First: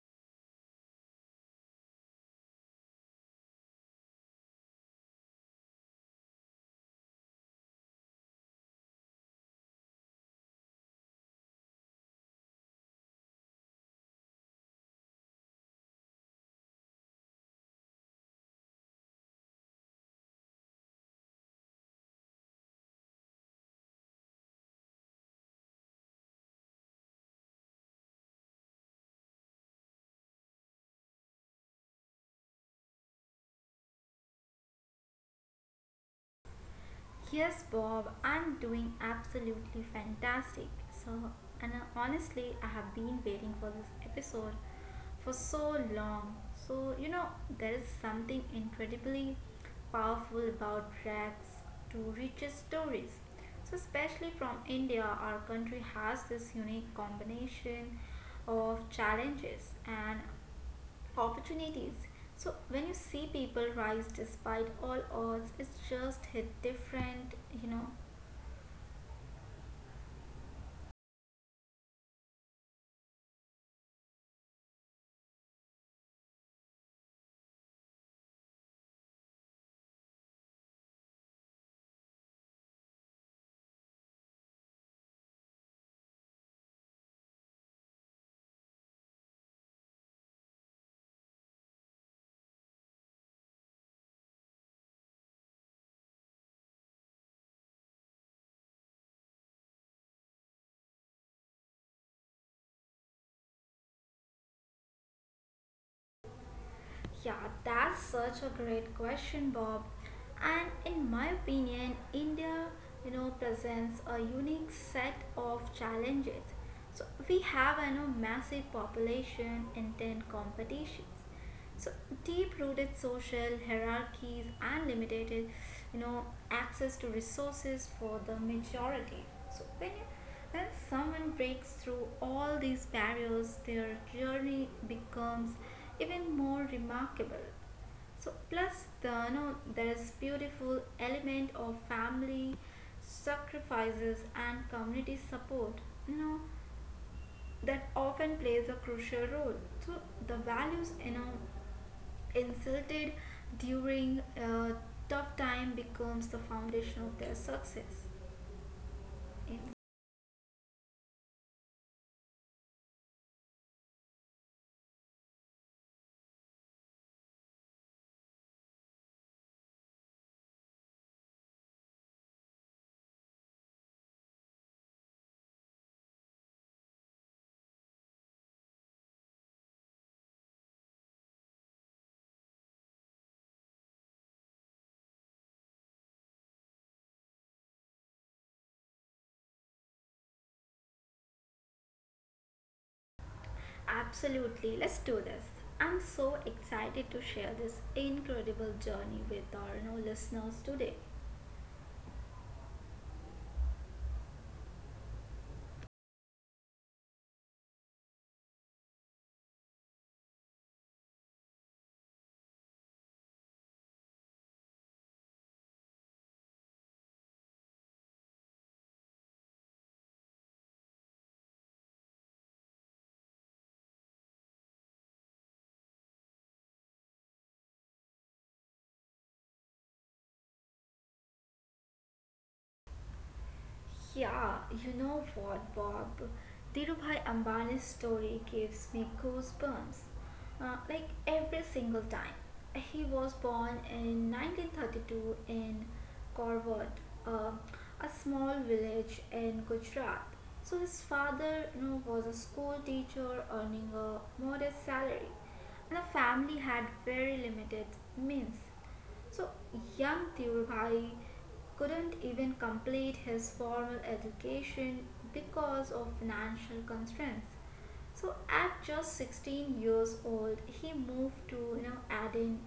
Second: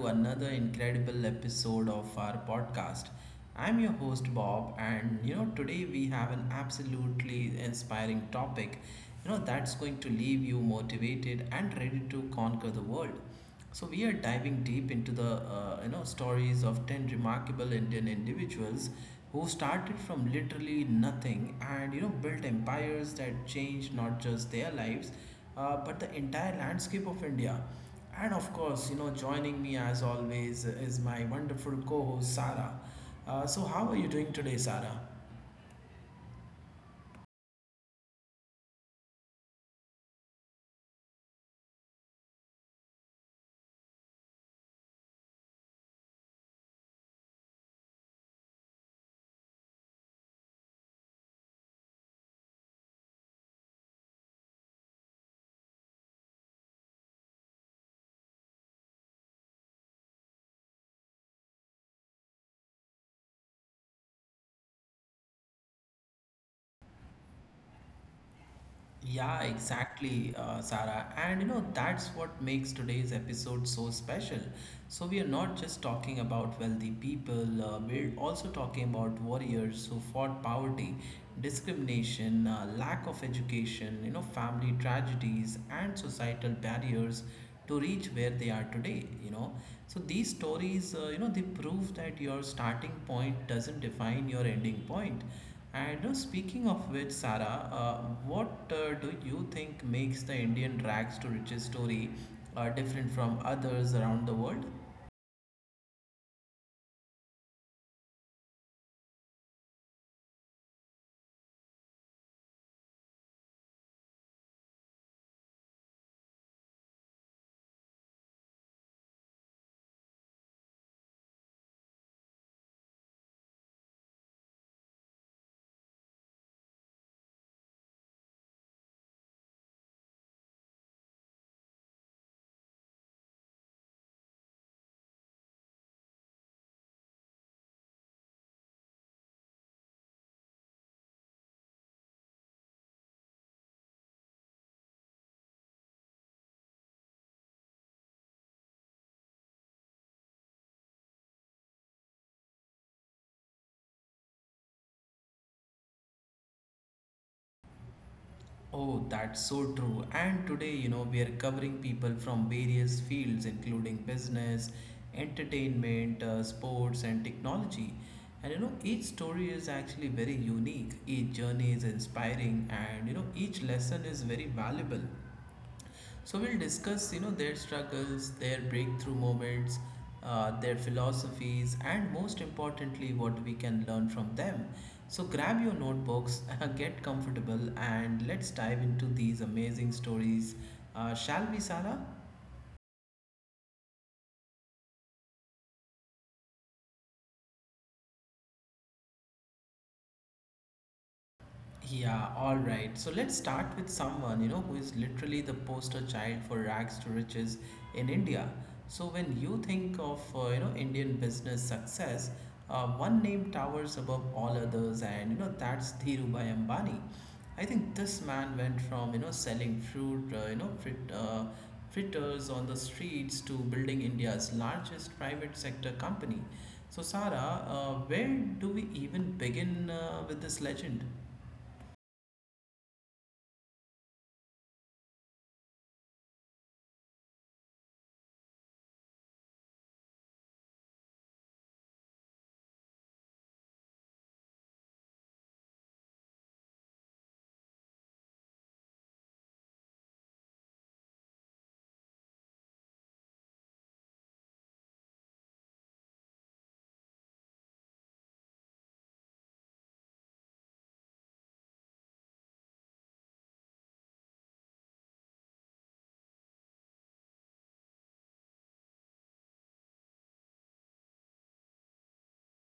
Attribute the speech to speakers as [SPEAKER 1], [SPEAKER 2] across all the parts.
[SPEAKER 1] to another incredible episode of our podcast. I'm your host, Bob, and today we have an absolutely inspiring topic that's going to leave you motivated and ready to conquer the world. So we are diving deep into the stories of 10 remarkable Indian individuals who started from literally nothing and built empires that changed not just their lives but the entire landscape of India. And of course, joining me as always is my wonderful co-host Sara. So how are you doing today, Sara?
[SPEAKER 2] Yes, Bob, I'm doing absolutely fantastic. So, and honestly, I have been waiting for this episode for so long. So, there is something incredibly powerful about rags to riches stories. So, especially from India, our country has this unique combination of challenges and opportunities. So when you see people rise despite all odds, it's just hit different, you know,
[SPEAKER 1] Yeah, exactly, Sarah. And that's what makes today's episode so special. So, we are not just talking about wealthy people, we're also talking about warriors who fought poverty, discrimination, lack of education, family tragedies, and societal barriers to reach where they are today. So these stories they prove that your starting point doesn't define your ending point. And speaking of which, Sarah, what do you think makes the Indian rags to riches story different from others around the world?
[SPEAKER 2] Yeah, that's such a great question, Bob. And in my opinion, India presents a unique set of challenges. So we have massive population, intense competitions. So deep-rooted social hierarchies and limited access to resources for the majority. So when someone breaks through all these barriers, their journey becomes even more remarkable. So plus there is beautiful element of family sacrifices and community support, you know, that often plays a crucial role. So the values insulted during a tough time becomes the foundation of their success.
[SPEAKER 1] Oh, that's
[SPEAKER 2] In.
[SPEAKER 1] so true. And today, we are covering people from various fields, including business, entertainment, sports, and technology. And each story is actually very unique, each journey is inspiring, and each lesson is very valuable. So we'll discuss, their struggles, their breakthrough moments, their philosophies, and most importantly, what we can learn from them. So grab your notebooks, get comfortable, and let's dive into these amazing stories. Shall we, Sarah?
[SPEAKER 2] Absolutely, let's do this. I'm so excited to share this incredible journey with our listeners today.
[SPEAKER 1] Yeah, all right. So let's start with someone, who is literally the poster child for rags to riches in India. So when you think of, Indian business success, one name towers above all others and, that's Dhirubhai Ambani. I think this man went from, selling fruit, fritters on the streets to building India's largest private sector company. So Sara, where do we even begin with this legend?
[SPEAKER 2] Yeah, you know what, Bob? Dhirubhai Ambani's story gives me goosebumps. Like every single time. He was born in 1932 in Korvat, uh, a small village in Gujarat. So his father was a school teacher earning a modest salary, and the family had very limited means. So, young Dhirubhai couldn't even complete his formal education because of financial constraints. So at just 16 years old, he moved to Aden,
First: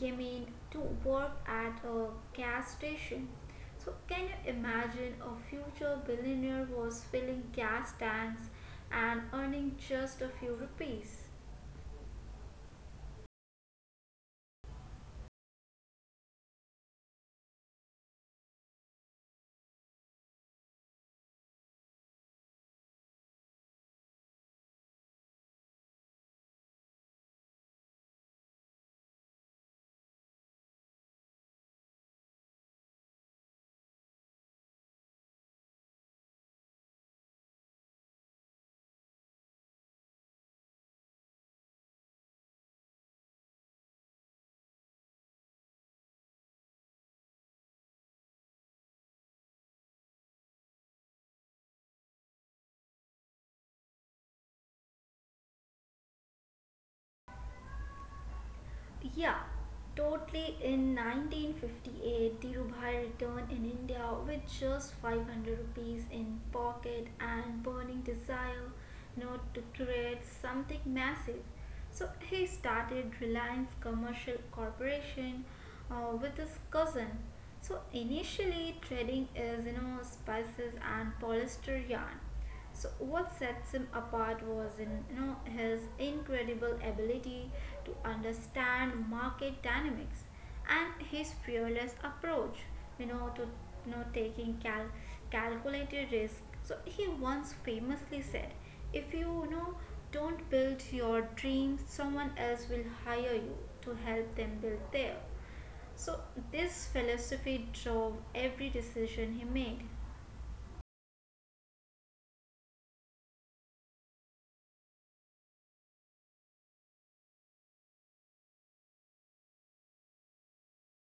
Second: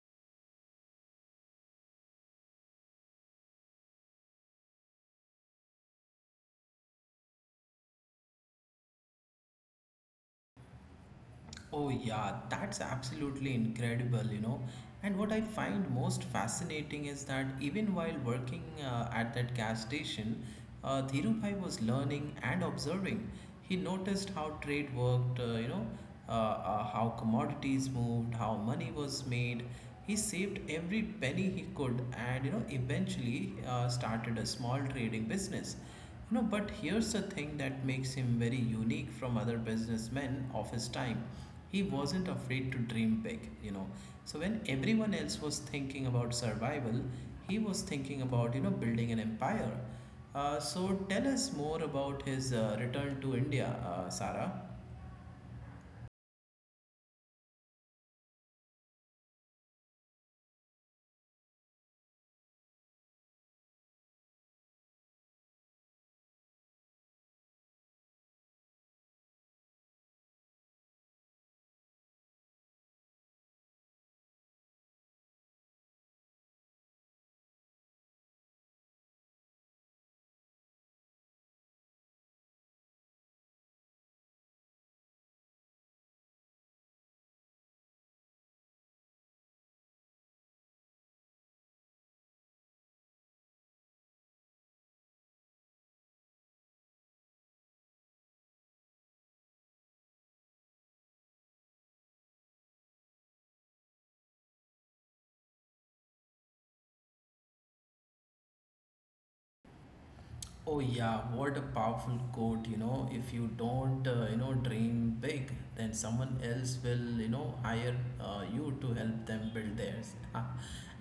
[SPEAKER 2] Yemen to work at a gas station. So can you imagine a future billionaire was filling gas tanks and earning just a few rupees?
[SPEAKER 1] Oh, yeah, that's absolutely incredible, you know. And what I find most fascinating is that even while working at that gas station, Dhirubhai was learning and observing. He noticed how trade worked, how commodities moved, how money was made. He saved every penny he could and, eventually started a small trading business. But here's the thing that makes him very unique from other businessmen of his time. He wasn't afraid to dream big, you know. So when everyone else was thinking about survival, he was thinking about, building an empire. So tell us more about his return to India, Sarah.
[SPEAKER 2] Yeah, totally. In 1958, Dhirubhai returned in India with just 500 rupees in pocket and burning desire not to create something massive. So he started Reliance Commercial Corporation with his cousin. So initially, trading is spices and polyester yarn. So what sets him apart was in you know his incredible ability to understand market dynamics and his fearless approach to taking calculated risk. So he once famously said, if you, you know don't build your dreams, someone else will hire you to help them build their." So this philosophy drove every decision he made.
[SPEAKER 1] Oh yeah, what a powerful quote, you know, if you don't, dream big, then someone else will, hire you to help them build theirs.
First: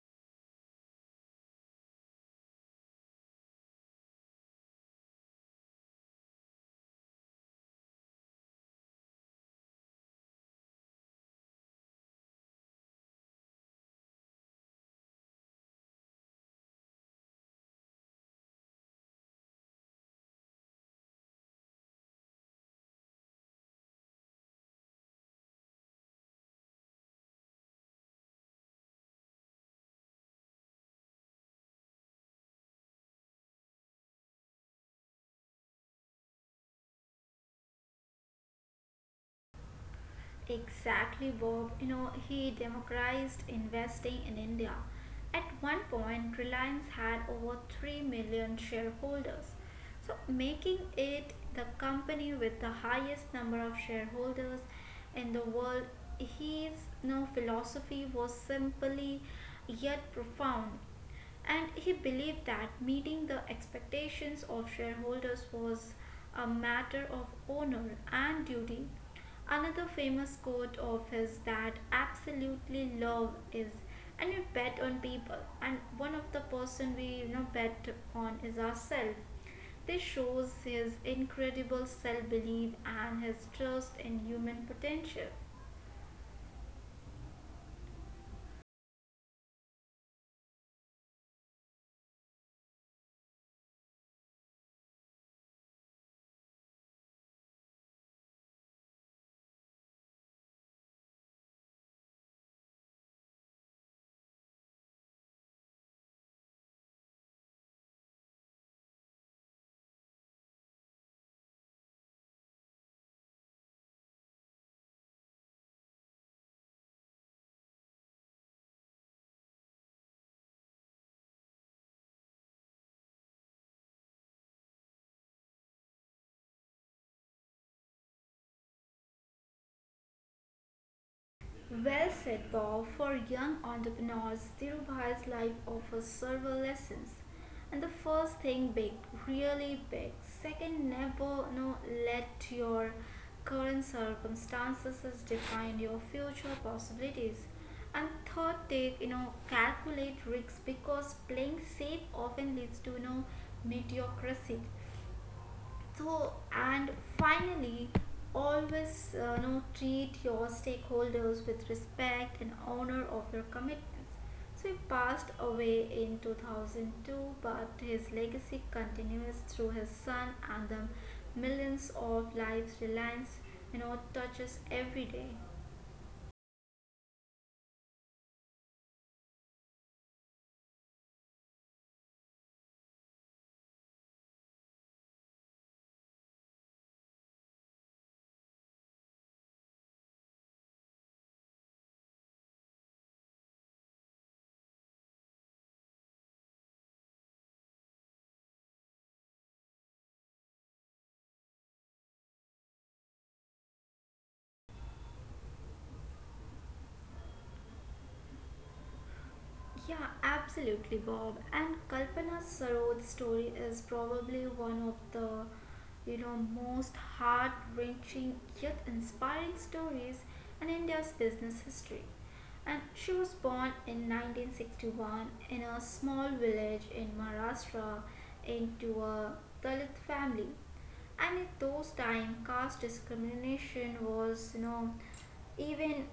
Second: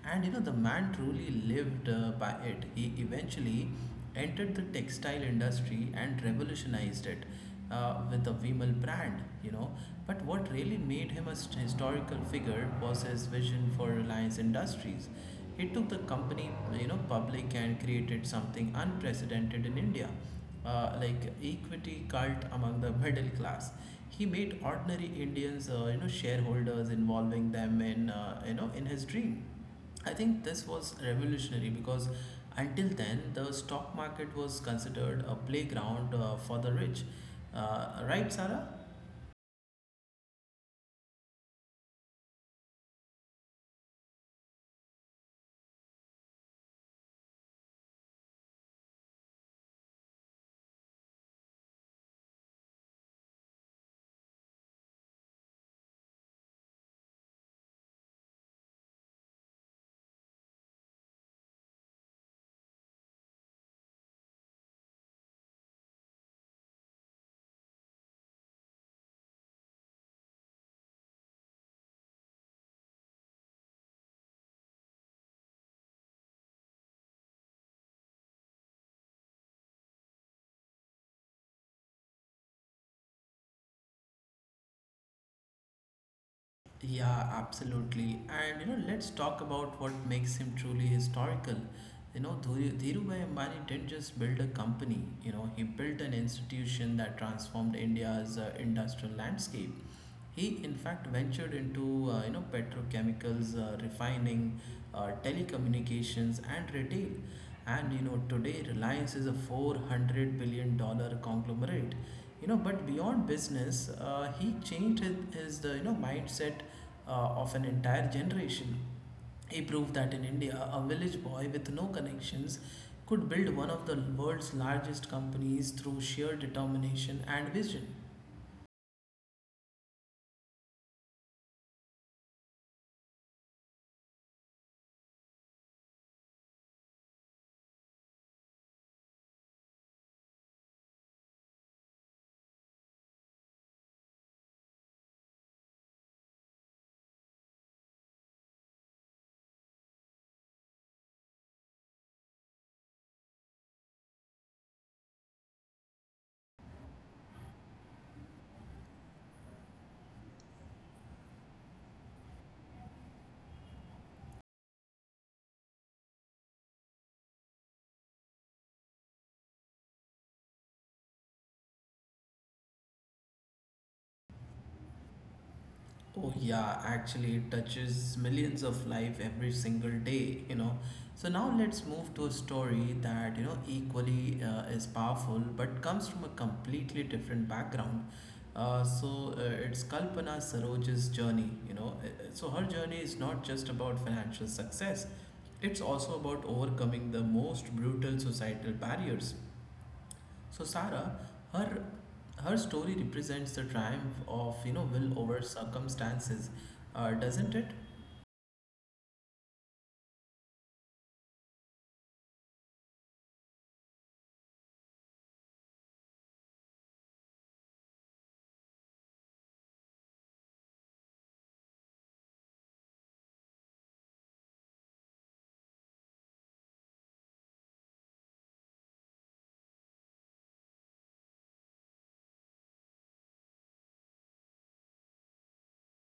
[SPEAKER 1] And the man truly lived by it. He eventually entered the textile industry and revolutionized it with the Vimal brand, you know. But what really made him a historical figure was his vision for Reliance Industries. It took the company, public and created something unprecedented in India, like equity cult among the middle class. He made ordinary Indians, shareholders, involving them in, in his dream. I think this was revolutionary because until then the stock market was considered a playground for the rich. Right, Sarah?
[SPEAKER 2] Exactly, Bob. You know, he democratized investing in India. At one point, Reliance had over 3 million shareholders, so making it the company with the highest number of shareholders in the world. His philosophy was simply yet profound, and he believed that meeting the expectations of shareholders was a matter of honor and duty. Another famous quote of his that absolutely love is, and we bet on people, and one of the person we bet on is ourselves. This shows his incredible self belief and his trust in human potential.
[SPEAKER 1] Yeah, absolutely. And let's talk about what makes him truly historical. Dhirubhai Ambani didn't just build a company. You know, he built an institution that transformed India's industrial landscape. He, in fact, ventured into petrochemicals, refining, telecommunications, and retail. And today Reliance is a 400 dollar conglomerate. But beyond business, he changed his the you know mindset of an entire generation. He proved that in India, a village boy with no connections could build one of the world's largest companies through sheer determination and vision.
[SPEAKER 2] Well said, Bob. For young entrepreneurs, Dhirubhai's life offers several lessons. And the first thing big, really big. Second, never no, let your current circumstances define your future possibilities. And third, take calculate risks because playing safe often leads to mediocrity. So, and finally, always treat your stakeholders with respect and honor of your commitments. So, he passed away in 2002, but his legacy continues through his son and the millions of lives Reliance touches every day.
[SPEAKER 1] Oh yeah, actually it touches millions of life every single day, you know. So now let's move to a story that, equally is powerful but comes from a completely different background. Uh, so uh, it's Kalpana Saroj's journey, you know. So her journey is not just about financial success. It's also about overcoming the most brutal societal barriers. So Sarah, her her story represents the triumph of will over circumstances, doesn't it?
[SPEAKER 2] Yeah, absolutely, Bob. And Kalpana Saroj's story is probably one of the most heart-wrenching yet inspiring stories in India's business history. And she was born in 1961 in a small village in Maharashtra into a Dalit family. And at those time, caste discrimination was even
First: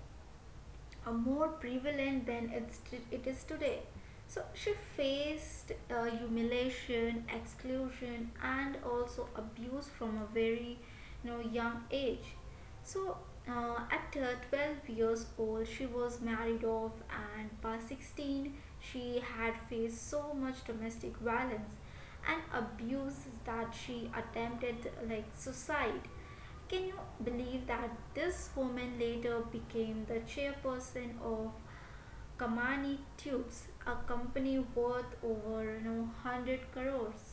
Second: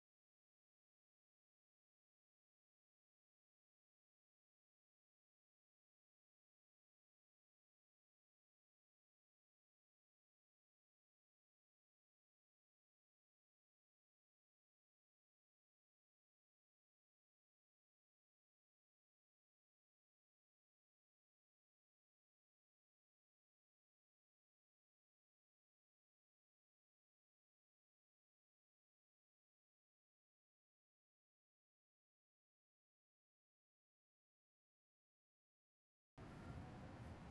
[SPEAKER 2] are more prevalent than it is today. So she faced humiliation, exclusion, and also abuse from a very young age. So at 12 years old, she was married off, and by 16, she had faced so much domestic violence and abuses that she attempted like suicide. Can you believe that this woman later became the chairperson of Kamani Tubes, a company worth over 100 crores?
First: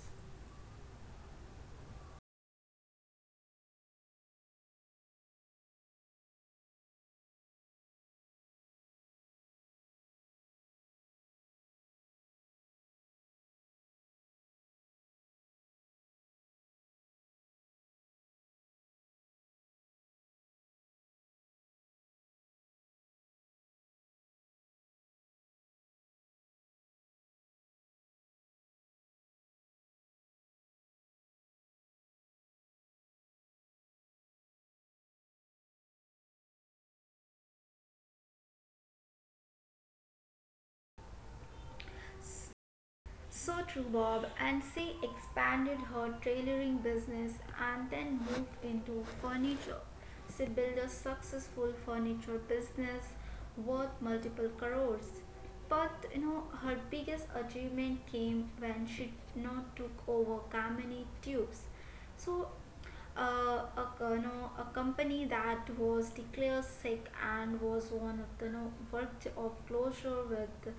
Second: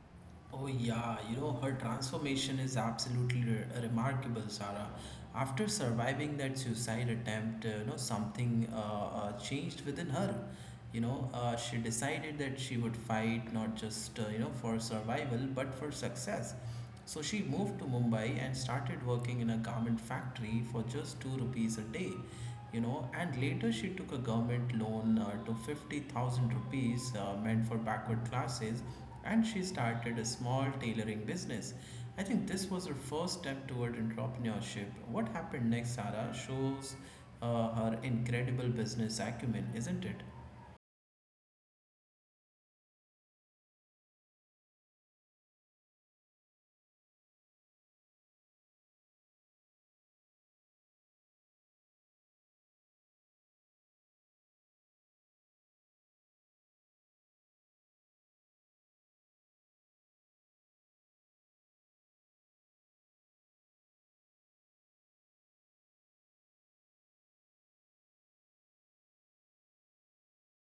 [SPEAKER 1] Oh yeah, her transformation is absolutely remarkable, Sarah. After surviving that suicide attempt, you know something changed within her. She decided that she would fight not just for survival but for success. So she moved to Mumbai and started working in a garment factory for just two rupees a day. And later she took a government loan to 50,000 rupees meant for backward classes, and she started a small tailoring business. I think this was her first step toward entrepreneurship. What happened next, Sarah, shows her incredible business acumen, isn't it?
[SPEAKER 2] So true, Bob. And she expanded her tailoring business and then moved into furniture. She built a successful furniture business worth multiple crores. But her biggest achievement came when she took over Kamini Tubes. So uh, a, a company that was declared sick and was one of the no worked of closure with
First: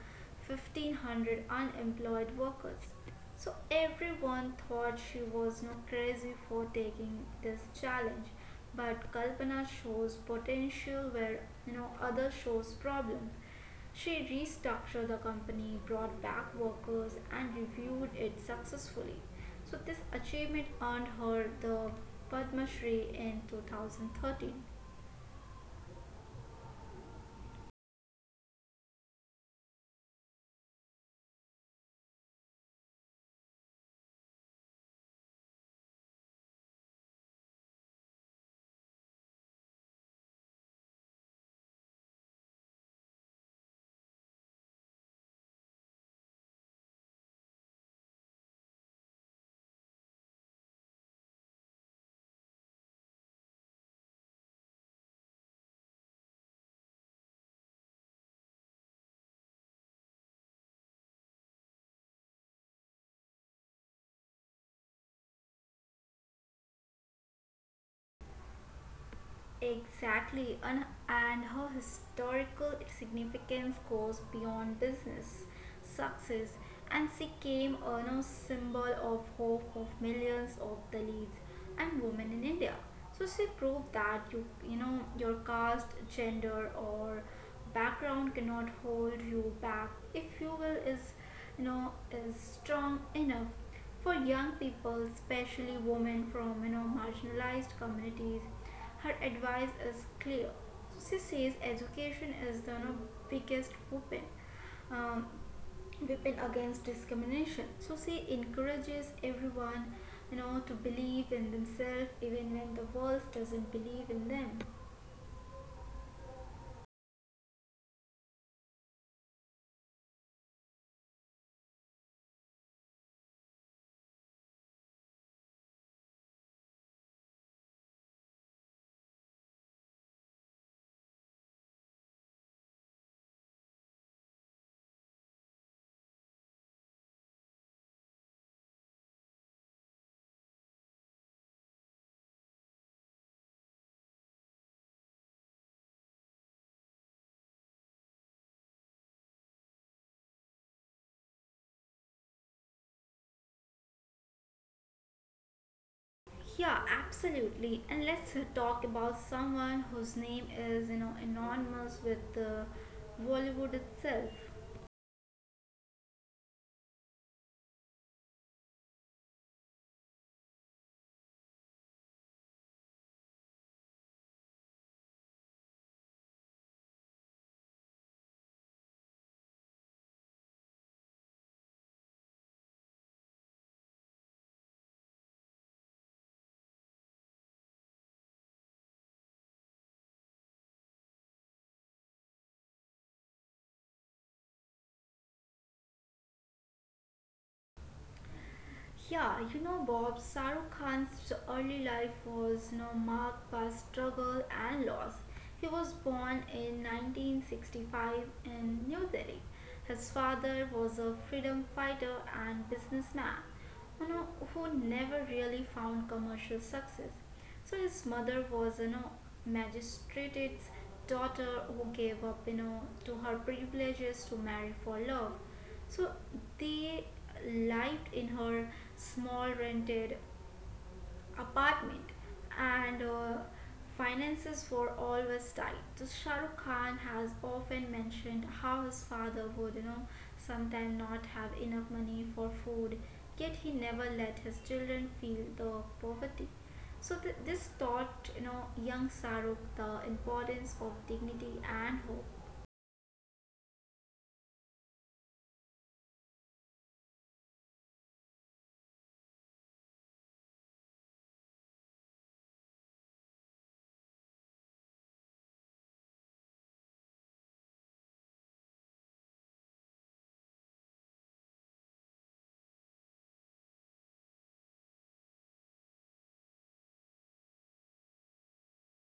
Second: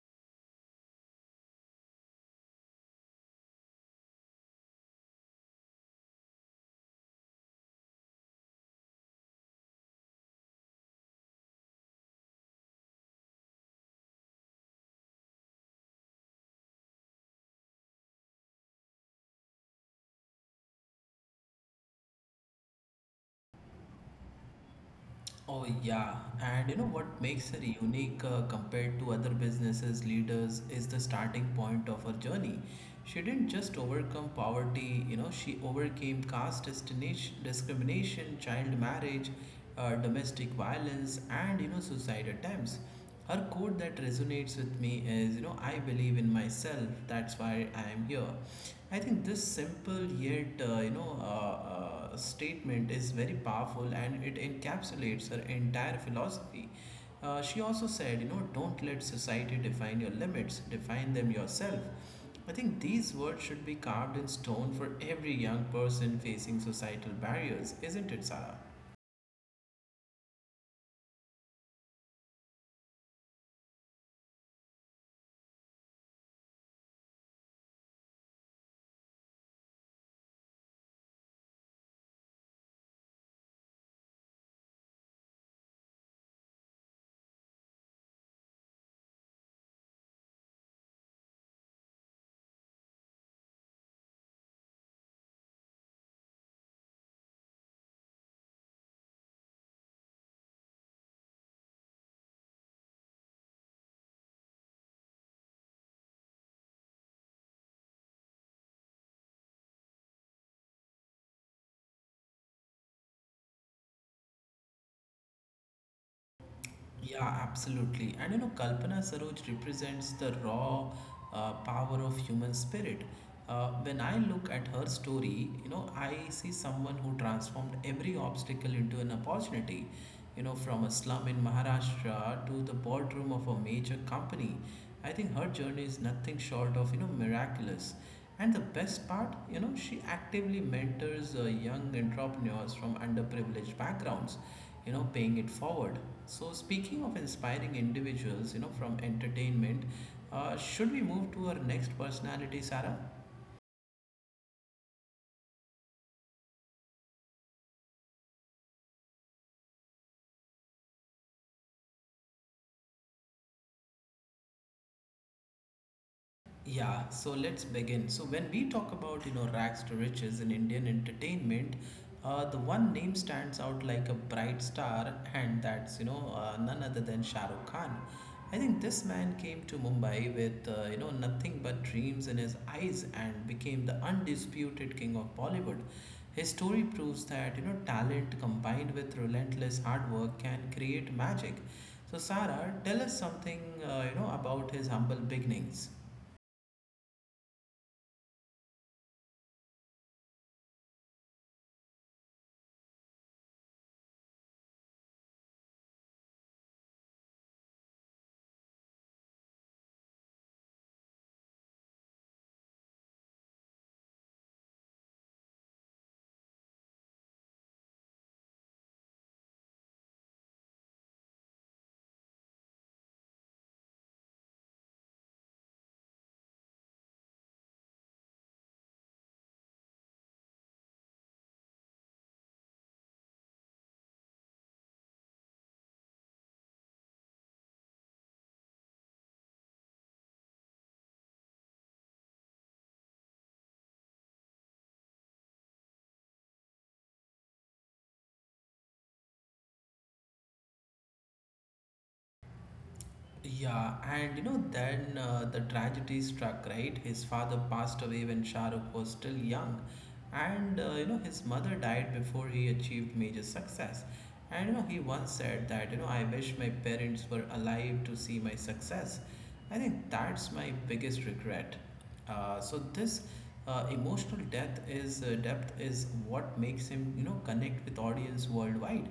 [SPEAKER 2] 1500 unemployed workers. So everyone thought she was no crazy for taking this challenge, but Kalpana shows potential where others shows problem. She restructured the company, brought back workers, and reviewed it successfully. So this achievement earned her the Padma Shri in 2013.
[SPEAKER 1] Oh, yeah. And what makes her unique compared to other businesses leaders is the starting point of her journey. She didn't just overcome poverty, she overcame caste discrimination, child marriage, domestic violence, and suicide attempts. Her quote that resonates with me is, I believe in myself. That's why I am here. I think this simple yet, statement is very powerful and it encapsulates her entire philosophy. She also said, don't let society define your limits, define them yourself. I think these words should be carved in stone for every young person facing societal barriers, isn't it, Sarah?
[SPEAKER 2] Exactly, and her historical significance goes beyond business success, and she came on a symbol of hope of millions of Dalits and women in India. So she proved that your caste, gender, or background cannot hold you back if you will is strong enough. For young people, especially women from marginalized communities, her advice is clear. So she says, education is the no biggest weapon. Um, weapon against discrimination. So she encourages everyone to believe in themselves even when the world doesn't believe in them.
[SPEAKER 1] Yeah, absolutely. And Kalpana Saroj represents the raw power of human spirit. When I look at her story, I see someone who transformed every obstacle into an opportunity. From a slum in Maharashtra to the boardroom of a major company. I think her journey is nothing short of, miraculous. And the best part, she actively mentors young entrepreneurs from underprivileged backgrounds, paying it forward. So speaking of inspiring individuals from entertainment, should we move to our next personality, Sarah?
[SPEAKER 2] Yeah, absolutely. And let's talk about someone whose name is anonymous with the Bollywood itself.
[SPEAKER 1] Yeah, so let's begin. So when we talk about rags to riches in Indian entertainment, the one name stands out like a bright star, and that's none other than Shah Rukh Khan. I think this man came to Mumbai with nothing but dreams in his eyes and became the undisputed king of Bollywood. His story proves that talent combined with relentless hard work can create magic. So Sarah, tell us something about his humble beginnings.
[SPEAKER 2] Yeah, Bob, Shah Khan's early life was marked by struggle and loss. He was born in 1965 in New Delhi. His father was a freedom fighter and businessman you know, who never really found commercial success. So his mother was magistrate's daughter who gave up to her privileges to marry for love. So they lived in her small rented apartment, and finances were always tight. So Shah Rukh Khan has often mentioned how his father would sometimes not have enough money for food, yet he never let his children feel the poverty. So this taught young Saruk the importance of dignity and hope.
[SPEAKER 1] Yeah, and then the tragedy struck, right? His father passed away when Shah Rukh was still young, and his mother died before he achieved major success. And he once said that, I wish my parents were alive to see my success. I think that's my biggest regret. So this emotional depth is what makes him, connect with audience worldwide.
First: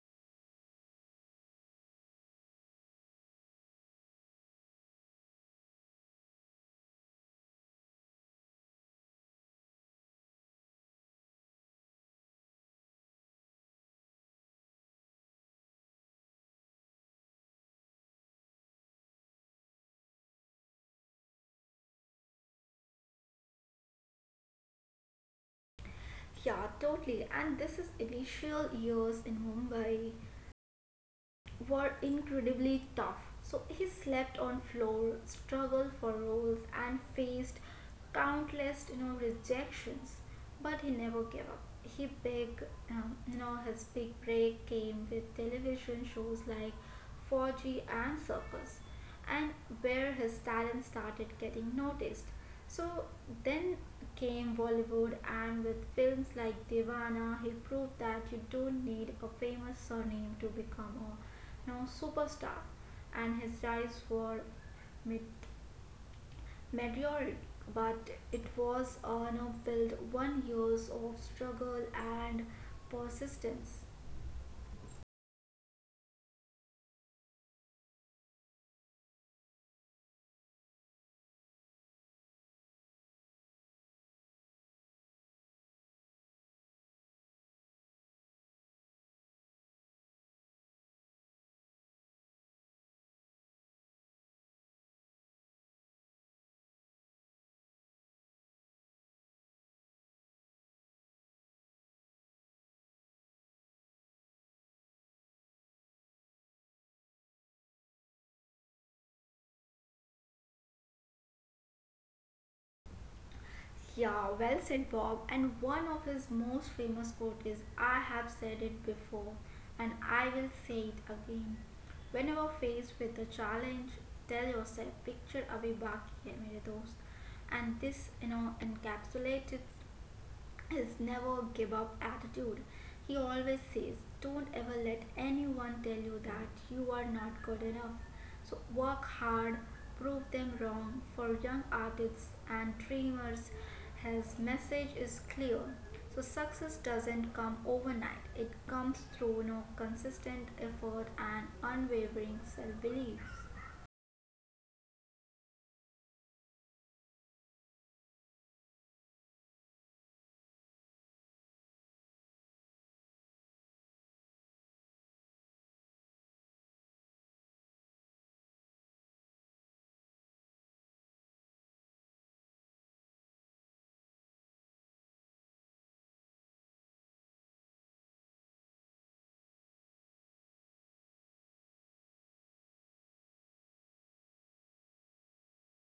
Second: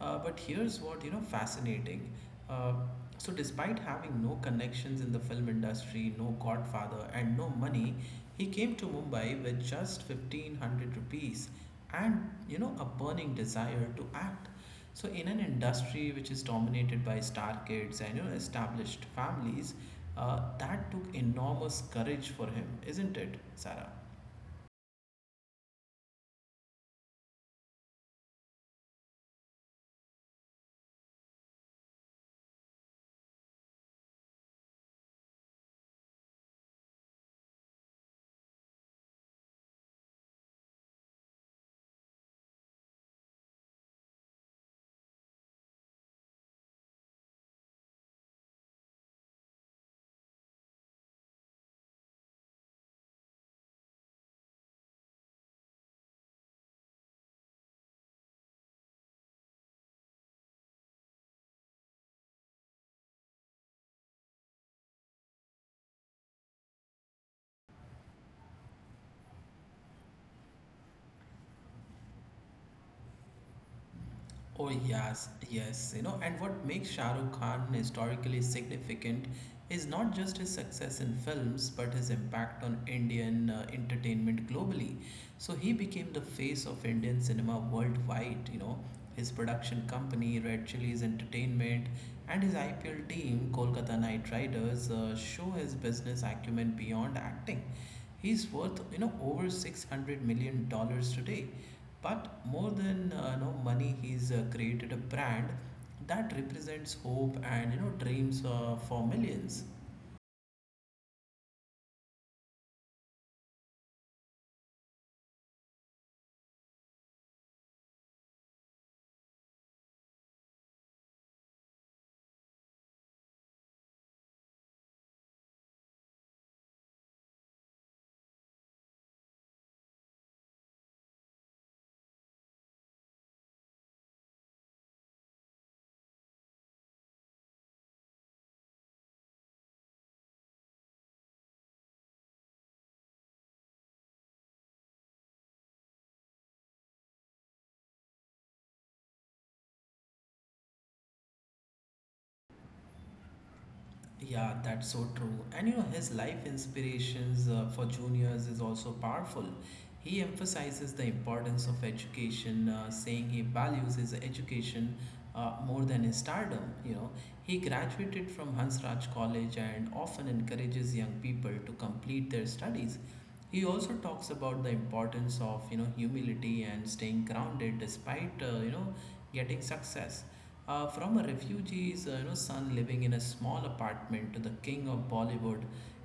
[SPEAKER 1] But here's what fascinating. Uh, so despite having no connections in the film industry, no godfather, and no money, he came to Mumbai with just 1500 rupees and a burning desire to act. So, in an industry which is dominated by star kids and established families, that took enormous courage for him, isn't it, Sarah?
[SPEAKER 2] Yeah, totally. And this is initial years in Mumbai were incredibly tough. So he slept on floor, struggled for roles, and faced countless rejections. But he never gave up. He big you know his big break came with television shows like 4G and Circus, and where his talent started getting noticed. So then came Bollywood, and with films like Divana, he proved that you don't need a famous surname to become a superstar. And his rise were met- meteoric, but it was on a build one years of struggle and persistence.
[SPEAKER 1] Oh yes, yes, and what makes Shah Rukh Khan historically significant is not just his success in films, but his impact on Indian entertainment globally. So he became the face of Indian cinema worldwide. His production company, Red Chillies Entertainment, and his IPL team, Kolkata Knight Riders, show his business acumen beyond acting. He's worth over $600 million today, but more than money, he's created a brand that represents hope and dreams for millions.
[SPEAKER 2] Yeah, well said, Bob. And one of his most famous quote is, I have said it before and I will say it again. Whenever faced with a challenge, tell yourself, picture abhi baki hai mere dost. And this encapsulated his never give up attitude. He always says, "Don't ever let anyone tell you that you are not good enough. So work hard, prove them wrong." For young artists and dreamers, his message is clear. So success doesn't come overnight, it comes through no consistent effort and unwavering self belief.
[SPEAKER 1] Yeah, that's so true. And his life inspirations for juniors is also powerful. He emphasizes the importance of education, saying he values his education more than his stardom. He graduated from Hansraj College and often encourages young people to complete their studies. He also talks about the importance of humility and staying grounded despite getting success. From a refugee's son living in a small apartment to the king of Bollywood,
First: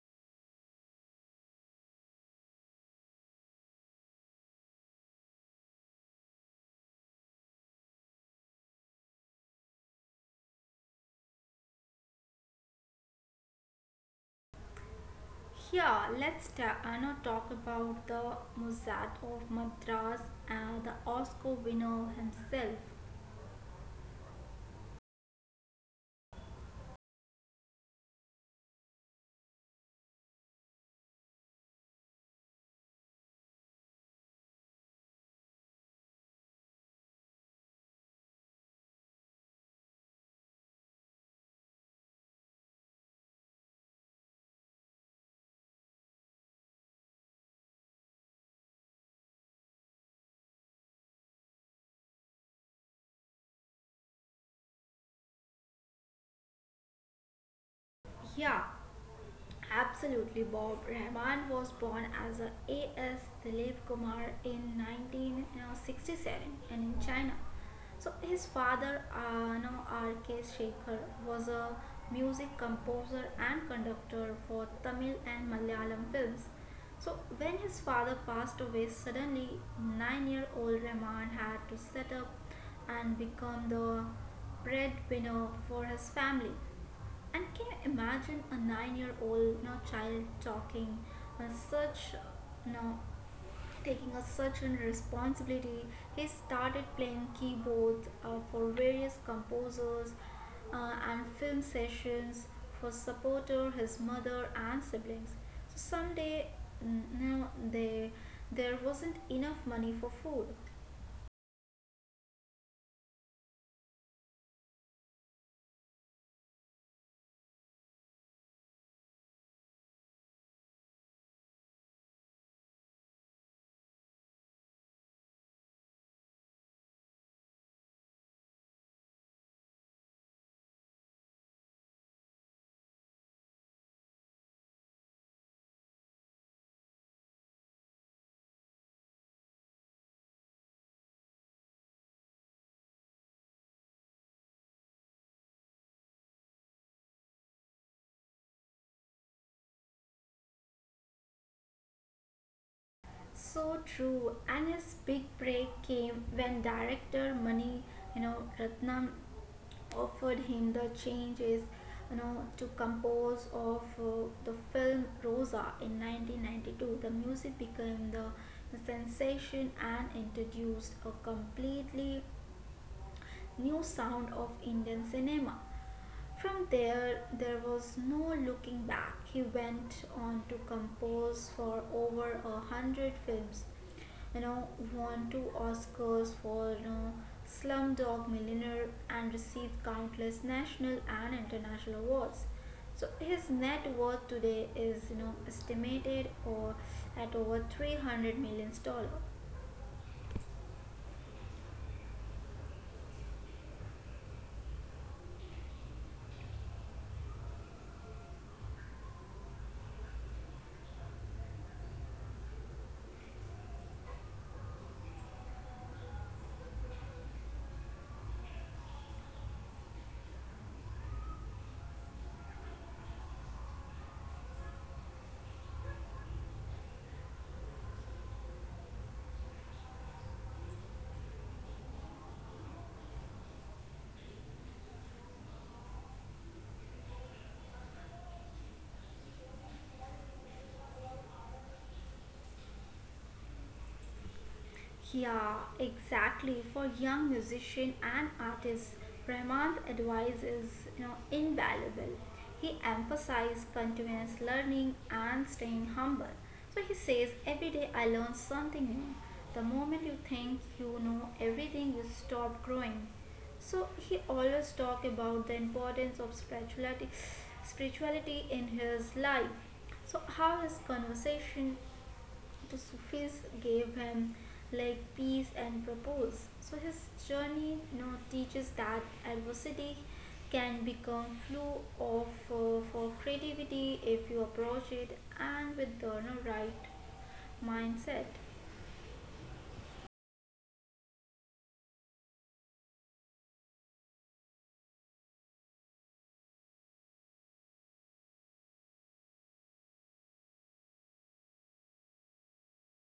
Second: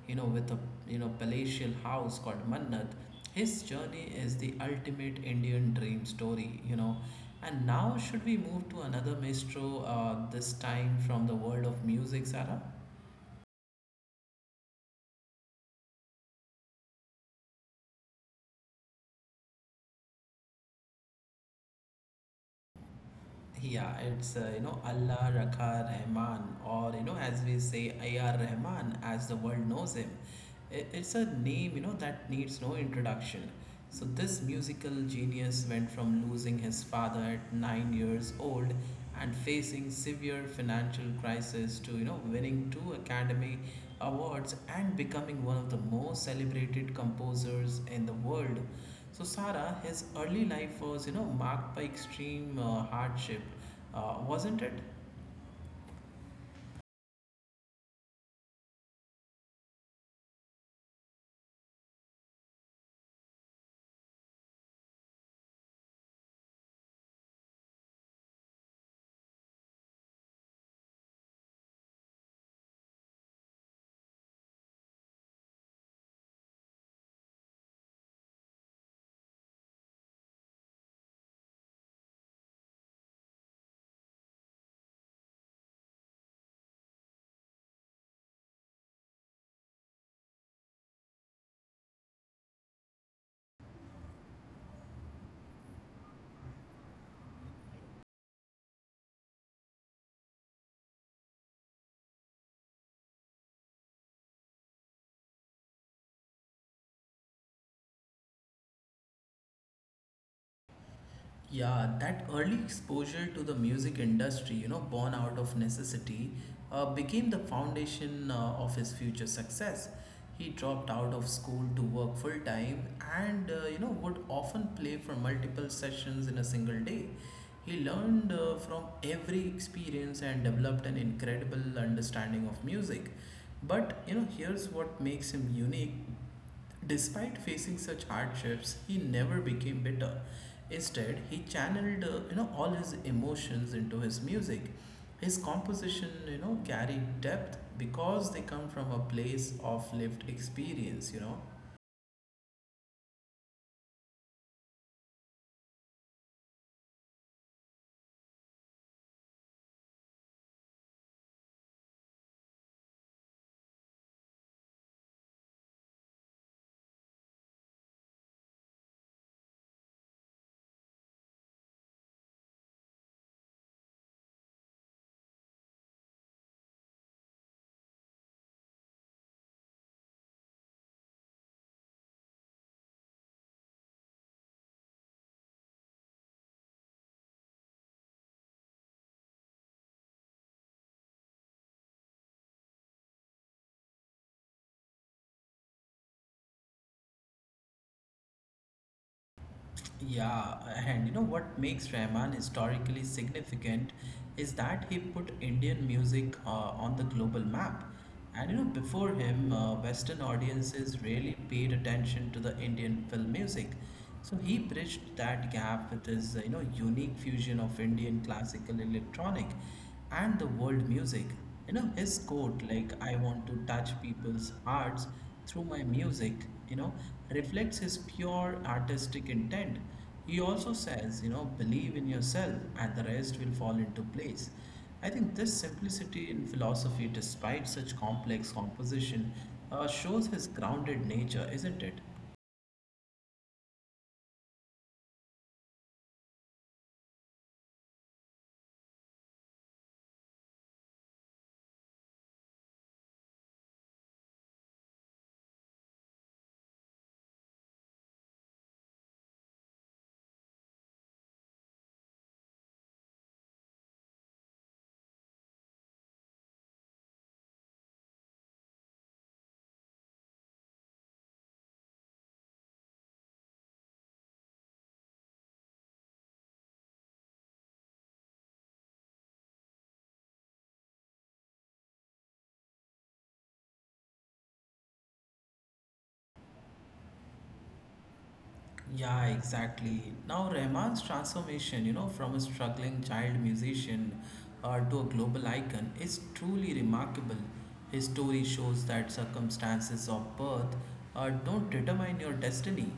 [SPEAKER 1] with a palatial house called Mannat, his journey is the ultimate Indian dream story. And now should we move to another maestro? This time from the world of music, Sarah.
[SPEAKER 2] Yeah, let's now talk about the Mozart of Madras and the Oscar winner himself.
[SPEAKER 1] Yeah, it's Allah Raka Rahman, or as we say, Ayar Rahman, as the world knows him. It's a name that needs no introduction. So, this musical genius went from losing his father at 9 years old and facing severe financial crisis to winning two Academy Awards and becoming one of the most celebrated composers in the world. So Sarah, his early life was, marked by extreme hardship, wasn't it?
[SPEAKER 2] Yeah, absolutely, Bob. Rahman was born as a A.S. Dilip Kumar in 1967 and in China. So his father, no, R.K. Shekhar, was a music composer and conductor for Tamil and Malayalam films. So when his father passed away suddenly, 9-year-old Rahman had to set up and become the breadwinner for his family. And can you imagine a 9-year-old now child talking on such now taking a such an responsibility? He started playing keyboards for various composers and film sessions for supporter his mother and siblings. So someday, n- now they there wasn't enough money for food.
[SPEAKER 1] Yeah, that early exposure to the music industry, born out of necessity, became the foundation of his future success. He dropped out of school to work full time and, would often play for multiple sessions in a single day. He learned from every experience and developed an incredible understanding of music. But, here's what makes him unique. Despite facing such hardships, he never became bitter. Instead, he channeled all his emotions into his music. His composition, carry depth because they come from a place of lived experience.
[SPEAKER 2] So true. And his big break came when director Mani Ratnam offered him the changes to compose of the film Rosa in 1992. The music became the sensation and introduced a completely new sound of Indian cinema. From there, there was no looking back. He went on to compose for over 100 films, you know, won two Oscars for Slumdog Millionaire and received countless national and international awards. So his net worth today is estimated or at over 300 million dollars.
[SPEAKER 1] Yeah, and what makes Rahman historically significant is that he put Indian music on the global map. And before him, Western audiences rarely paid attention to the Indian film music. So he bridged that gap with his, unique fusion of Indian classical electronic and the world music. His quote, like, I want to touch people's hearts through my music, you know, reflects his pure artistic intent. He also says, believe in yourself and the rest will fall into place. I think this simplicity in philosophy, despite such complex composition, shows his grounded nature, isn't it?
[SPEAKER 2] Yeah, exactly. For young musician and artists, Rahman's advice is invaluable. He emphasized continuous learning and staying humble. So he says, every day I learn something new. The moment you think you know everything, you stop growing. So he always talk about the importance of spirituality, spirituality in his life. So how his conversation the Sufis gave him like peace and purpose. So his journey now teaches that adversity can become fuel of for creativity if you approach it and with the you right mindset.
[SPEAKER 1] Yeah, exactly. Now, Rahman's transformation, from a struggling child musician to a global icon is truly remarkable. His story shows that circumstances of birth don't determine your destiny.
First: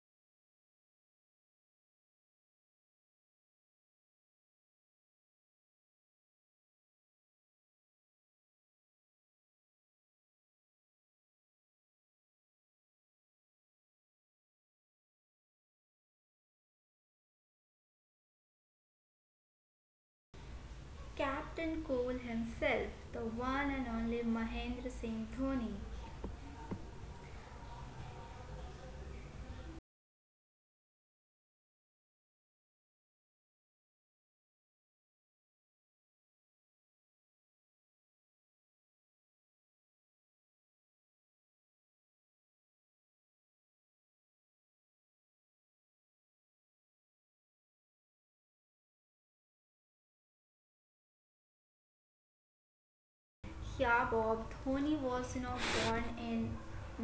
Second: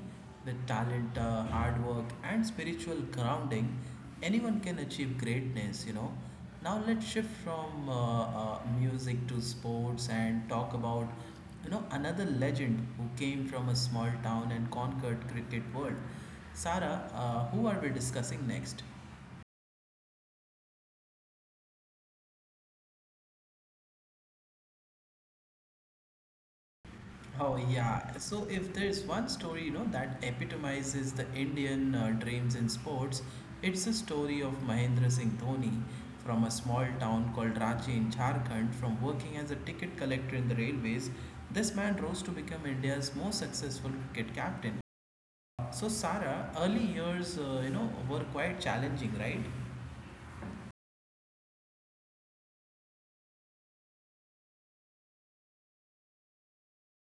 [SPEAKER 1] With talent, hard work, and spiritual grounding, anyone can achieve greatness. Now, let's shift from music to sports and talk about another legend who came from a small town and conquered cricket world. Sarah, who are we discussing next?
[SPEAKER 2] Captain Cole himself, the one and only Mahendra Singh Dhoni.
[SPEAKER 1] Oh yeah. So if there's one story, that epitomizes the Indian dreams in sports, it's the story of Mahendra Singh Dhoni from a small town called Ranchi in Jharkhand. From working as a ticket collector in the railways, this man rose to become India's most successful cricket captain. So Sarah, early years, were quite challenging, right?
[SPEAKER 2] Yeah, Bob. Dhoni was born in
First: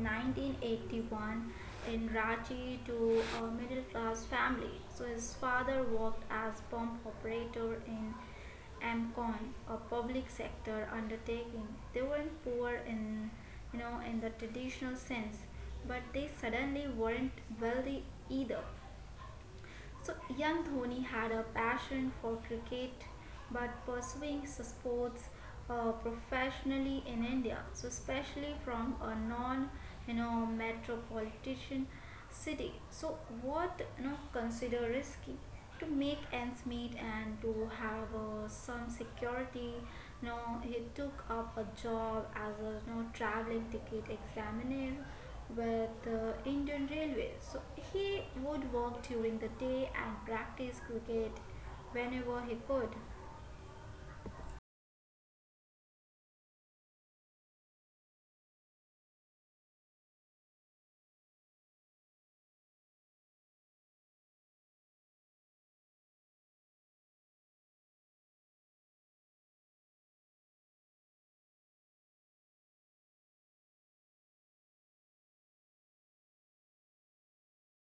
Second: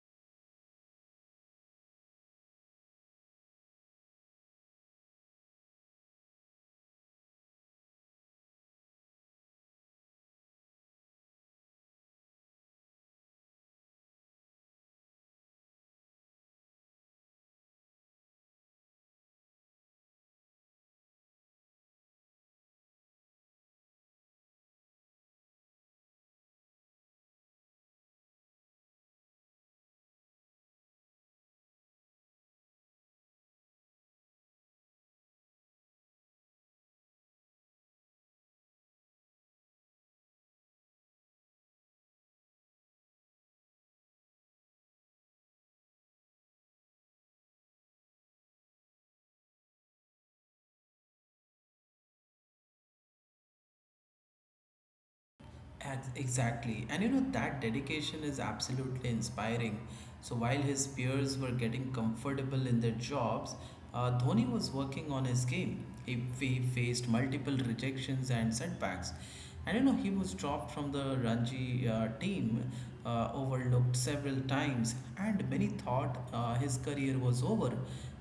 [SPEAKER 2] 1981 in Ranchi to a middle class family. So his father worked as pump operator in Amcon, a public sector undertaking. They weren't poor in in the traditional sense, but they suddenly weren't wealthy either. So, young Dhoni had a passion for cricket but pursuing sports professionally in India, so especially from a non metropolitan city. So, what consider risky to make ends meet and to have some security? No, he took up a job as a traveling ticket examiner with the Indian Railways. So he would work during the day and practice cricket whenever he could.
[SPEAKER 1] Exactly. And that dedication is absolutely inspiring. So while his peers were getting comfortable in their jobs, Dhoni was working on his game. He faced multiple rejections and setbacks, and he was dropped from the Ranji team, overlooked several times, and many thought his career was over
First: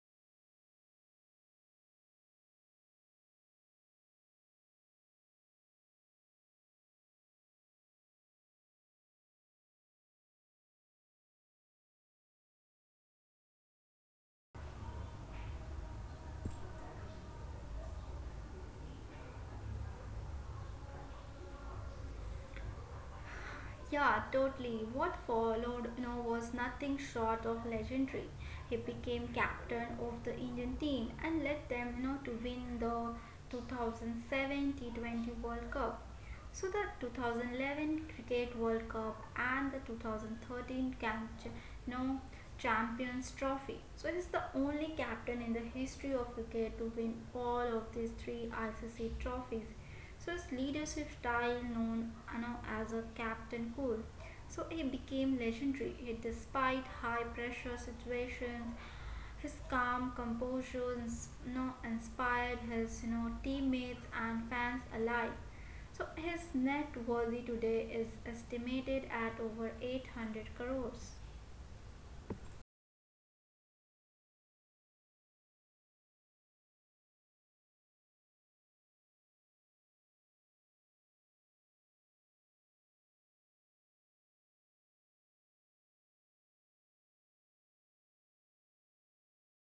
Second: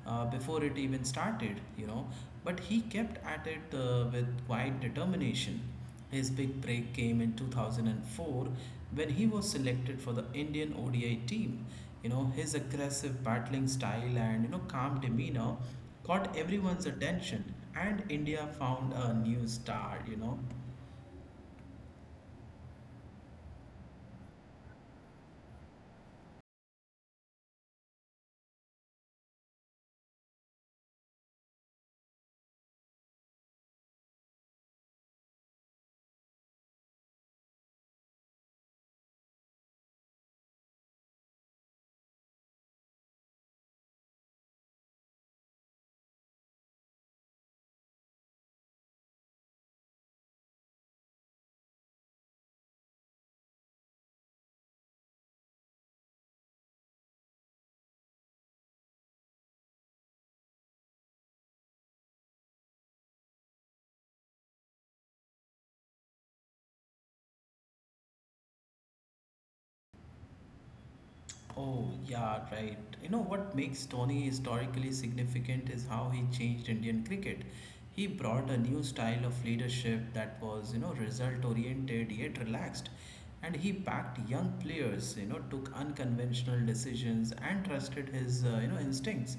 [SPEAKER 1] before it even started. But he kept at it with quiet determination. His big break came in 2004 when he was selected for the Indian ODI team. His aggressive battling style and calm demeanor caught everyone's attention and India found a new star,
[SPEAKER 2] Yeah, totally. What followed was nothing short of legendary. He became captain of the Indian team and led them to win the 2007 T20 World Cup. So the 2011 Cricket World Cup and the 2013 you know, Champions Trophy. So it is the only captain in the history of cricket to win all of these three ICC trophies. So his leadership style, known as a Captain Cool, so he became legendary. He, despite high pressure situations, his calm composure inspired his teammates and fans alike. So his net worth today is estimated at over 800 crores.
[SPEAKER 1] Oh, yeah, right. What makes Dhoni historically significant is how he changed Indian cricket. He brought a new style of leadership that was, result oriented yet relaxed. And he backed young players, took unconventional decisions and trusted his, instincts.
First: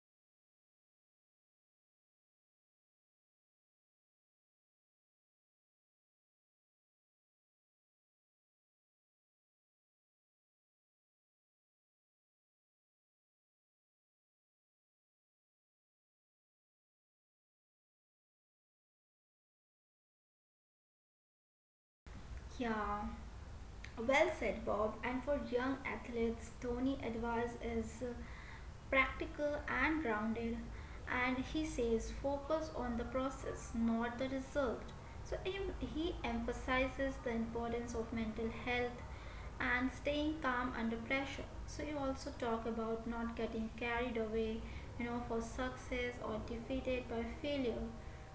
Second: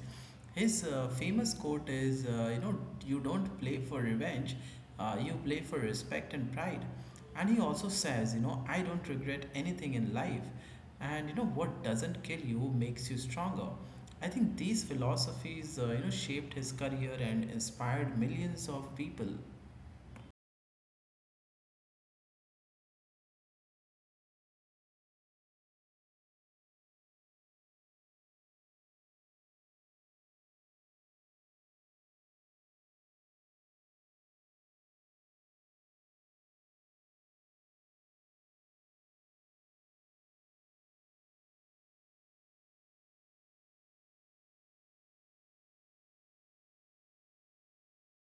[SPEAKER 1] His famous quote is, you don't play for revenge, you play for respect and pride. And he also says, I don't regret anything in life and what doesn't kill you makes you stronger. I think these philosophies shaped his career and inspired millions of people.
[SPEAKER 2] Yeah, well said, Bob. And for young athletes, Tony advice is practical and grounded. And he says focus on the process, not the result. So he emphasizes the importance of mental health and staying calm under pressure. So you also talk about not getting carried away, you know, for success or defeated by failure.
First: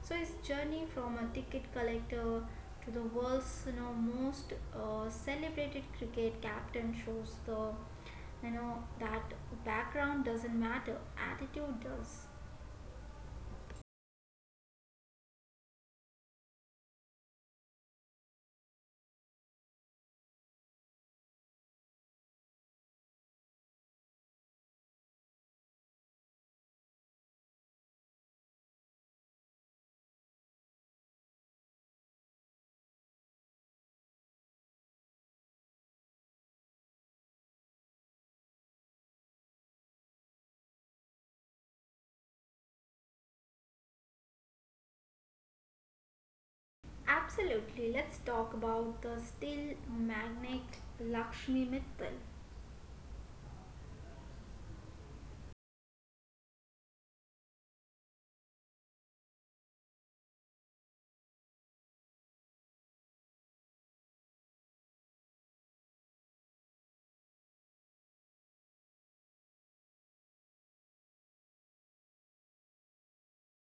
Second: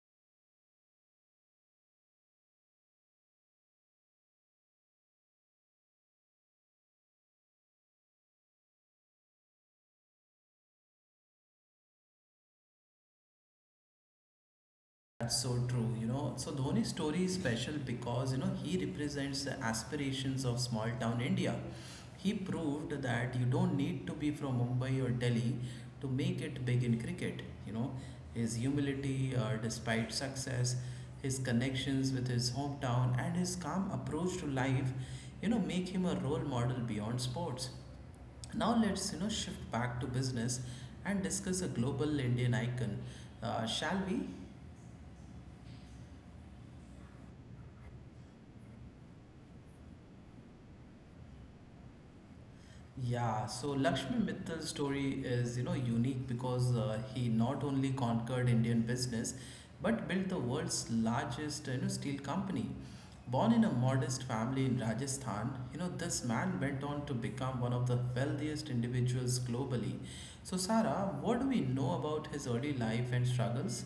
[SPEAKER 2] So his journey from a ticket collector to the world's most celebrated cricket captain shows the that background doesn't matter, attitude does.
[SPEAKER 1] That's so true, So Dhoni's story is special because, he represents the aspirations of small town India. He proved that you don't need to be from Mumbai or Delhi to make it big in cricket, you know. His humility despite success, his connections with his hometown and his calm approach to life, make him a role model beyond sports. Now let's shift back to business and discuss a global Indian icon. Shall we?
[SPEAKER 2] Absolutely. Let's talk about the steel magnate Lakshmi Mittal.
[SPEAKER 1] Yeah, so Lakshmi Mittal's story is, unique because he not only conquered Indian business but built the world's largest, steel company. Born in a modest family in Rajasthan, this man went on to become one of the wealthiest individuals globally. So, Sarah, what do we know about his early life and struggles?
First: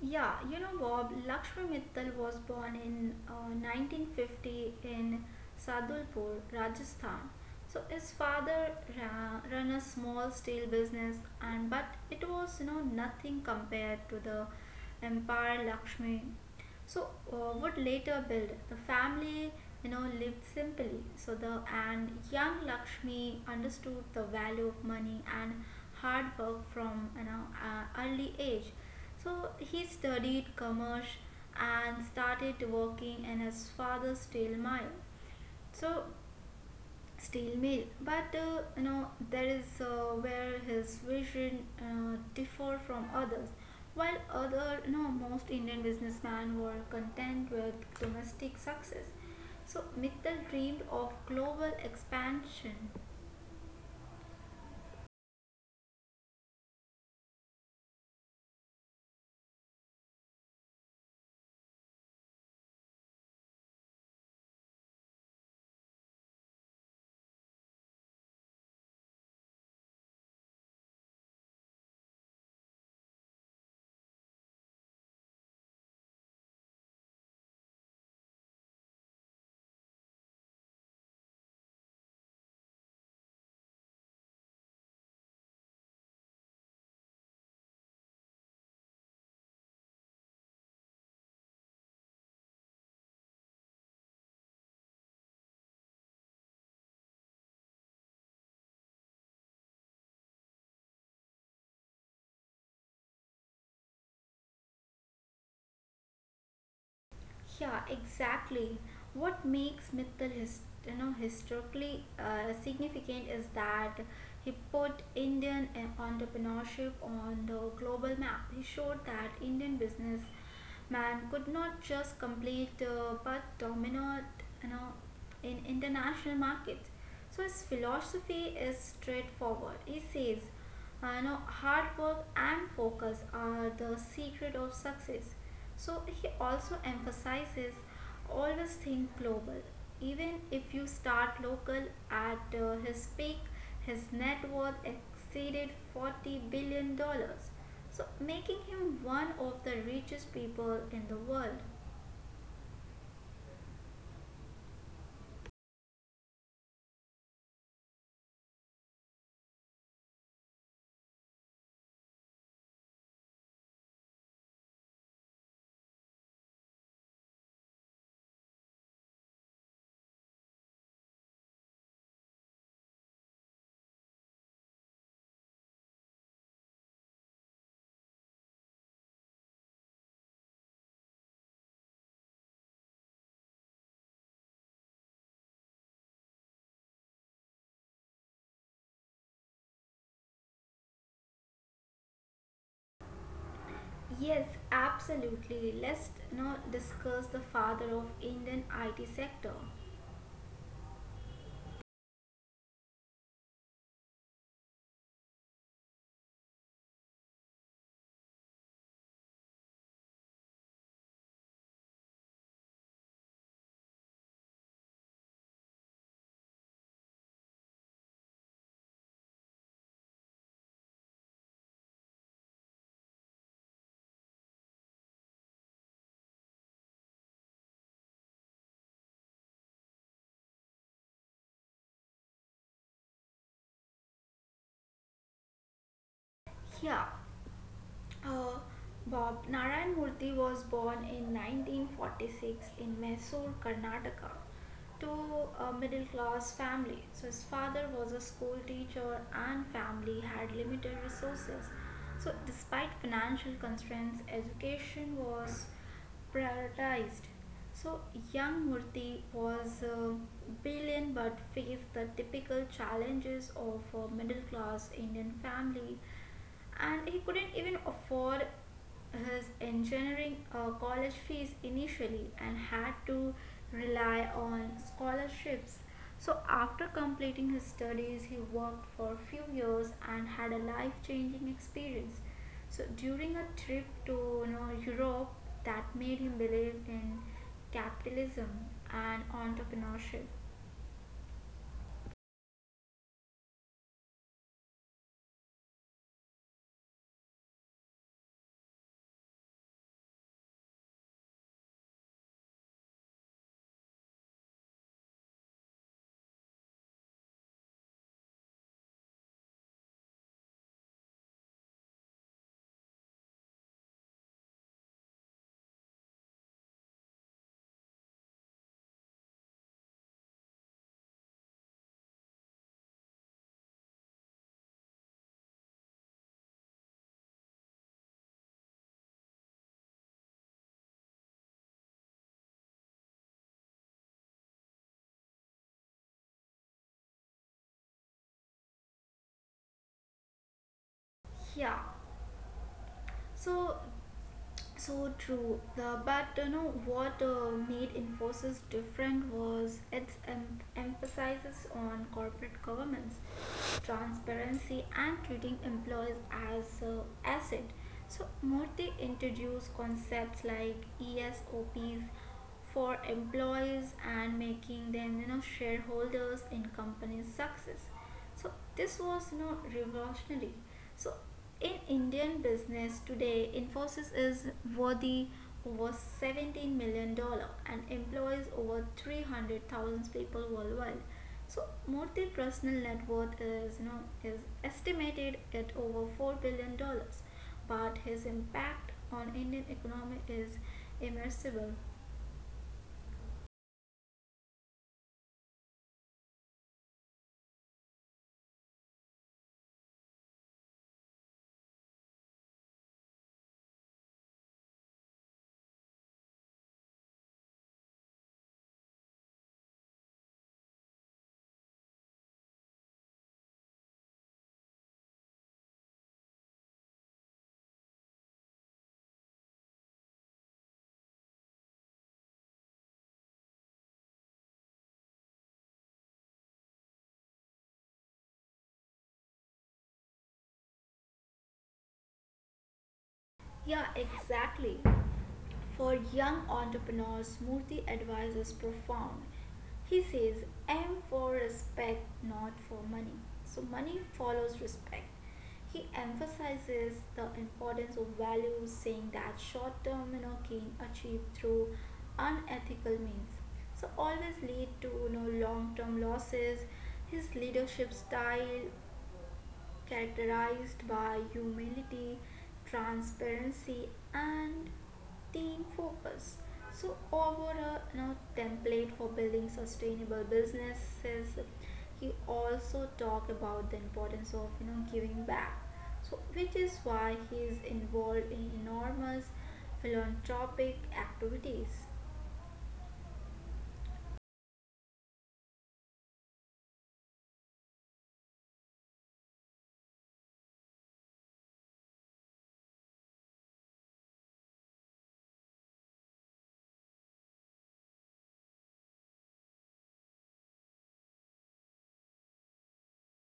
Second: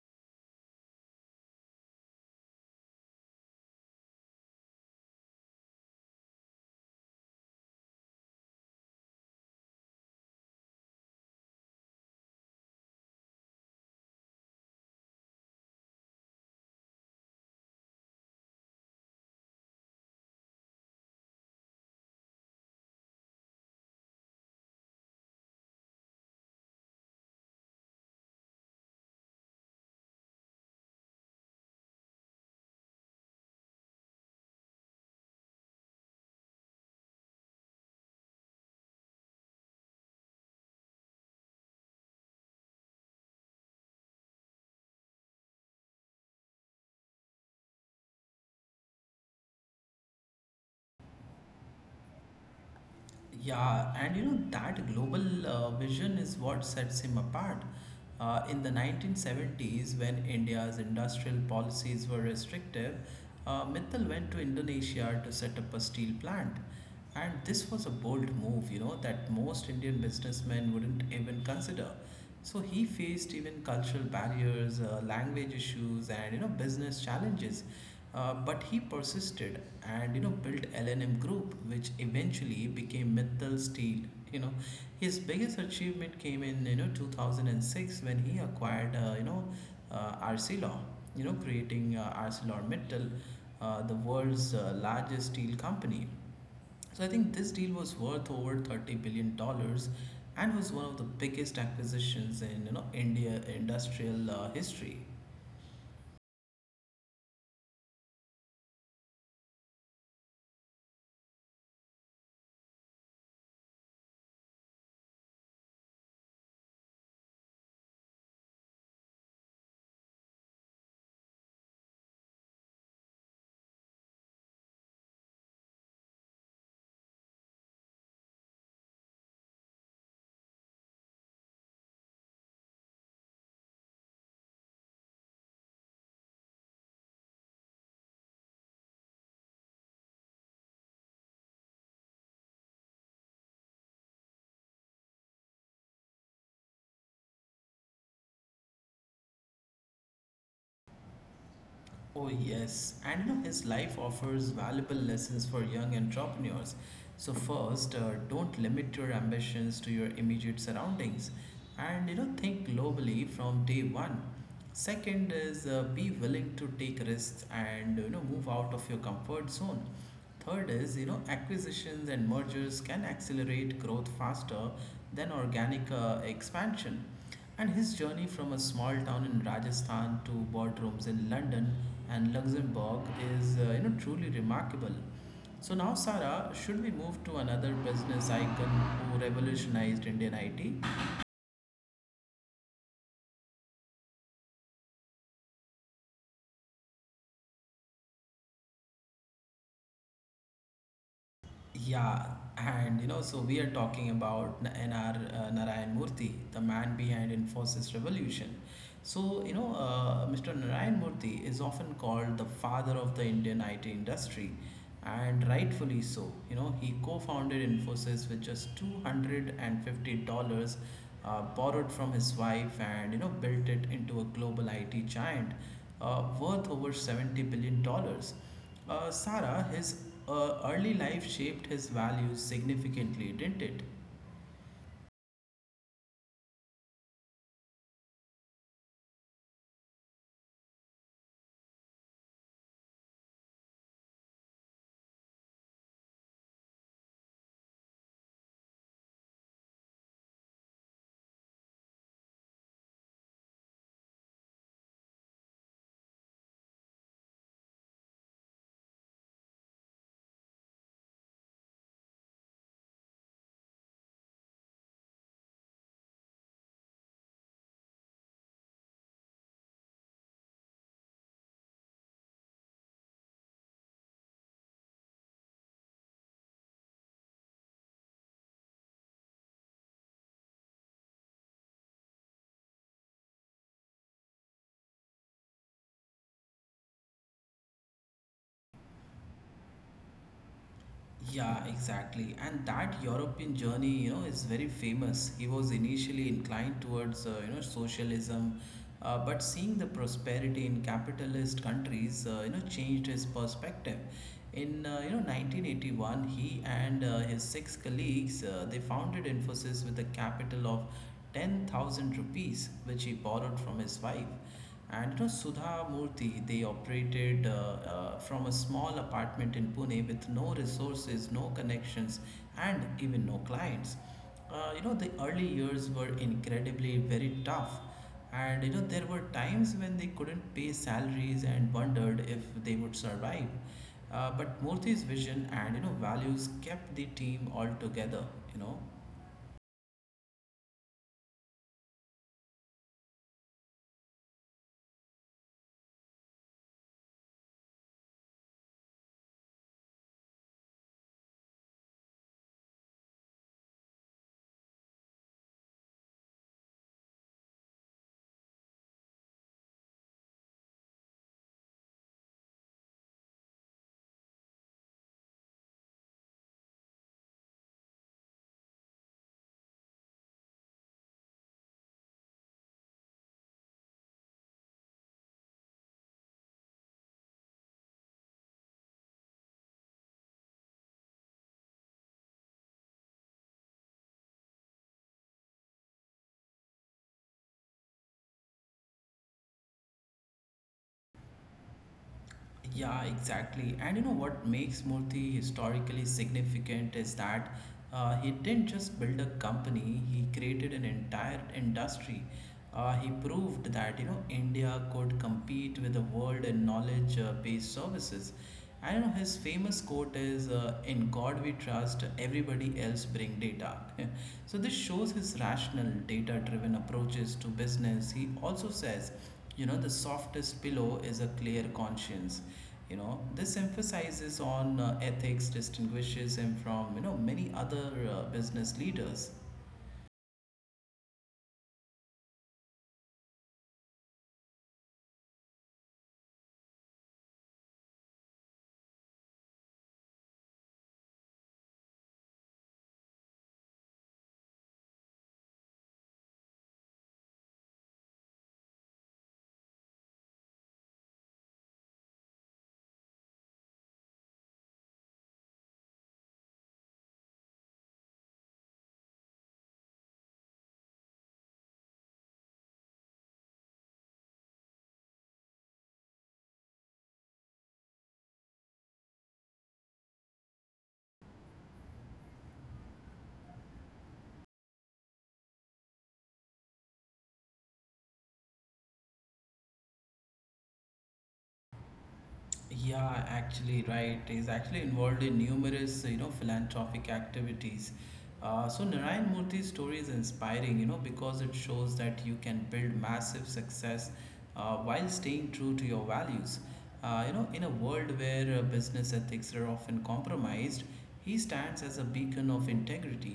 [SPEAKER 2] Yeah, you know, Bob, Lakshmi Mittal was born in 1950 in Sadulpur, Rajasthan. So his father ran a small steel business, and but it was nothing compared to the empire Lakshmi so would later build the family. You know, lived simply. So the and young Lakshmi understood the value of money and hard work from early age. So he studied commerce and started working in his father's steel mine. So steel mill but that is where his vision differ from others while other most indian businessmen were content with domestic success, so Mittal dreamed of global expansion.
[SPEAKER 1] Yeah, and that global vision is what sets him apart. In the 1970s, when India's industrial policies were restrictive, Mittal went to Indonesia to set up a steel plant. And this was a bold move, that most Indian businessmen wouldn't even consider. So he faced even cultural barriers, language issues, and business challenges. But he persisted and built LNM Group, which eventually became Mittal Steel. You know, his biggest achievement came in 2006 when he acquired ArcelorMittal. Creating ArcelorMittal, the world's largest steel company. So I think this deal was worth over 30 billion dollars and was one of the biggest acquisitions in India industrial history.
[SPEAKER 2] Yeah, exactly. What makes Mittal his, you know, historically significant is that he put Indian entrepreneurship on the global map. He showed that Indian businessman could not just complete but dominate, you know, in international markets. So his philosophy is straightforward. He says, hard work and focus are the secret of success. So he also emphasizes always think global. Even if you start local, at his peak, his net worth exceeded 40 billion dollars. So making him one of the richest people in the world.
[SPEAKER 1] Oh yes, and his life offers valuable lessons for young entrepreneurs. So first, don't limit your ambitions to your immediate surroundings, and think globally from day one. Second is be willing to take risks and move out of your comfort zone. Third is, acquisitions and mergers can accelerate growth faster than organic expansion. And his journey from a small town in Rajasthan to boardrooms in London and Luxembourg is, truly remarkable. So now, Sarah, should we move to another business icon who revolutionized Indian IT?
[SPEAKER 2] Yes, absolutely. Let's now discuss the father of Indian IT sector.
[SPEAKER 1] Yeah, and so we are talking about NR Narayan Murthy, the man behind Infosys revolution. So, Mr. Narayan Murthy is often called the father of the Indian IT industry, and rightfully so. He co-founded Infosys with just $250 borrowed from his wife and, built it into a global IT giant worth over $70 billion. Dollars. Sarah, his early life shaped his values significantly, didn't it?
[SPEAKER 2] Yeah, Uh, Bob, Narayan Murthy was born in 1946 in Mysore, Karnataka, to a middle class family. So, his father was a school teacher, and family had limited resources. So, despite financial constraints, education was prioritized. So, young Murthy was brilliant but faced the typical challenges of a middle class Indian family, and he couldn't even afford his engineering college fees initially and had to rely on scholarships. So after completing his studies he worked for a few years and had a life changing experience. So during a trip to Europe that made him believe in capitalism and entrepreneurship.
[SPEAKER 1] Yeah, exactly. And that European journey, is very famous. He was initially inclined towards, socialism, but seeing the prosperity in capitalist countries, changed his perspective. In 1981, he and his six colleagues they founded Infosys with a capital of 10,000 rupees, which he borrowed from his wife. And Sudha Murthy, they operated from a small apartment in Pune with no resources, no connections, and even no clients. The early years were incredibly very tough. And there were times when they couldn't pay salaries and wondered if they would survive. But Murthy's vision and values kept the team all together. You know,
[SPEAKER 2] yeah so So true. But you know what made Infosys different was its emphasis on corporate governance, transparency, and treating employees as asset. So Murthy introduced concepts like ESOPs for employees and making them shareholders in company's success. So this was revolutionary. So in indian business today Infosys is worthy over 17 million dollar and employs over 300,000 people worldwide. So Murthy personal net worth is is estimated at over 4 billion dollars, but his impact on Indian economy is immeasurable.
[SPEAKER 1] Yeah, exactly. And what makes Murthy historically significant is that he didn't just build a company, he created an entire industry. He proved that India could compete with the world in knowledge-based services. And his famous quote is, "In God we trust. Everybody else bring data." so this shows his rational, data-driven approaches to business. He also says the softest pillow is a clear conscience. This emphasizes on ethics distinguishes him from many other business leaders.
[SPEAKER 2] Yeah, exactly. For young entrepreneurs, Murthy advice is profound. He says, aim for respect, not for money. So, money follows respect. He emphasizes the importance of values, saying that short term gain achieved through unethical means. So, always lead to long term losses. His leadership style characterized by humility, transparency, and team focus. So, overall, you know, template for building sustainable businesses. He also talked about the importance of giving back. So, which is why he is involved in enormous philanthropic activities.
[SPEAKER 1] Yeah, actually right, he's actually involved in numerous philanthropic activities. So Narayan Murthy's story is inspiring because it shows that you can build massive success while staying true to your values. In a world where business ethics are often compromised, he stands as a beacon of integrity.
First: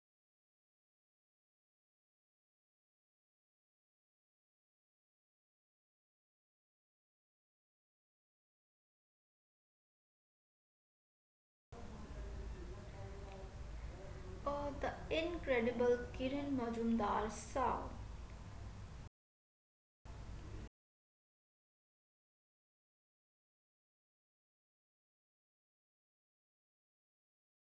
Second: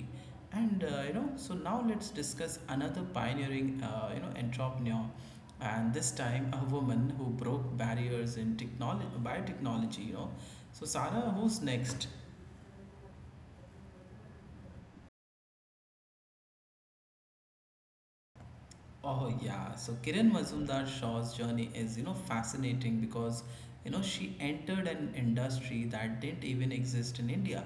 [SPEAKER 1] And so now let's discuss another pioneering, entrepreneur, and this time a woman who broke barriers in technology, biotechnology. So Sarah, who's next?
[SPEAKER 2] The incredible Kiran Majumdar Sao.
[SPEAKER 1] Oh yeah, so Kiran Mazumdar Shaw's journey is fascinating because she entered an industry that didn't even exist in India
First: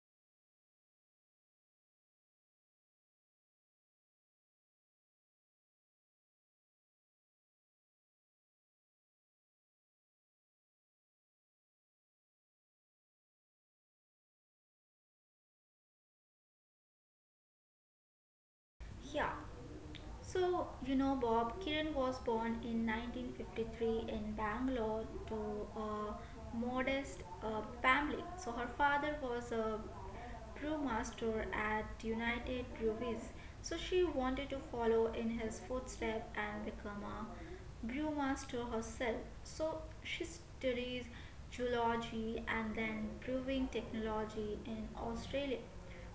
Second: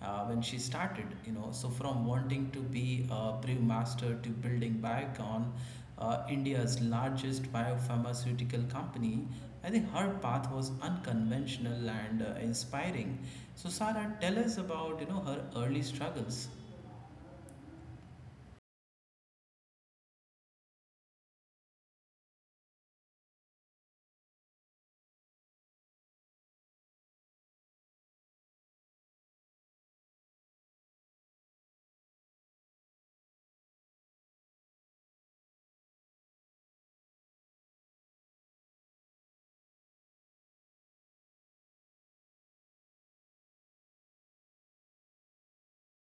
[SPEAKER 1] when she started. So from wanting to be a brewmaster to building Biocon, India's largest biopharmaceutical company, I think her path was unconventional and inspiring. So Sarah, tell us about her early struggles.
[SPEAKER 2] Yeah, so, you know, Bob, Kiran was born in 1953 in Bangalore to a modest family. So, her father was a brewmaster at United Breweries. So she wanted to follow in his footsteps and become a brewmaster herself. So she studies geology and then brewing technology in Australia.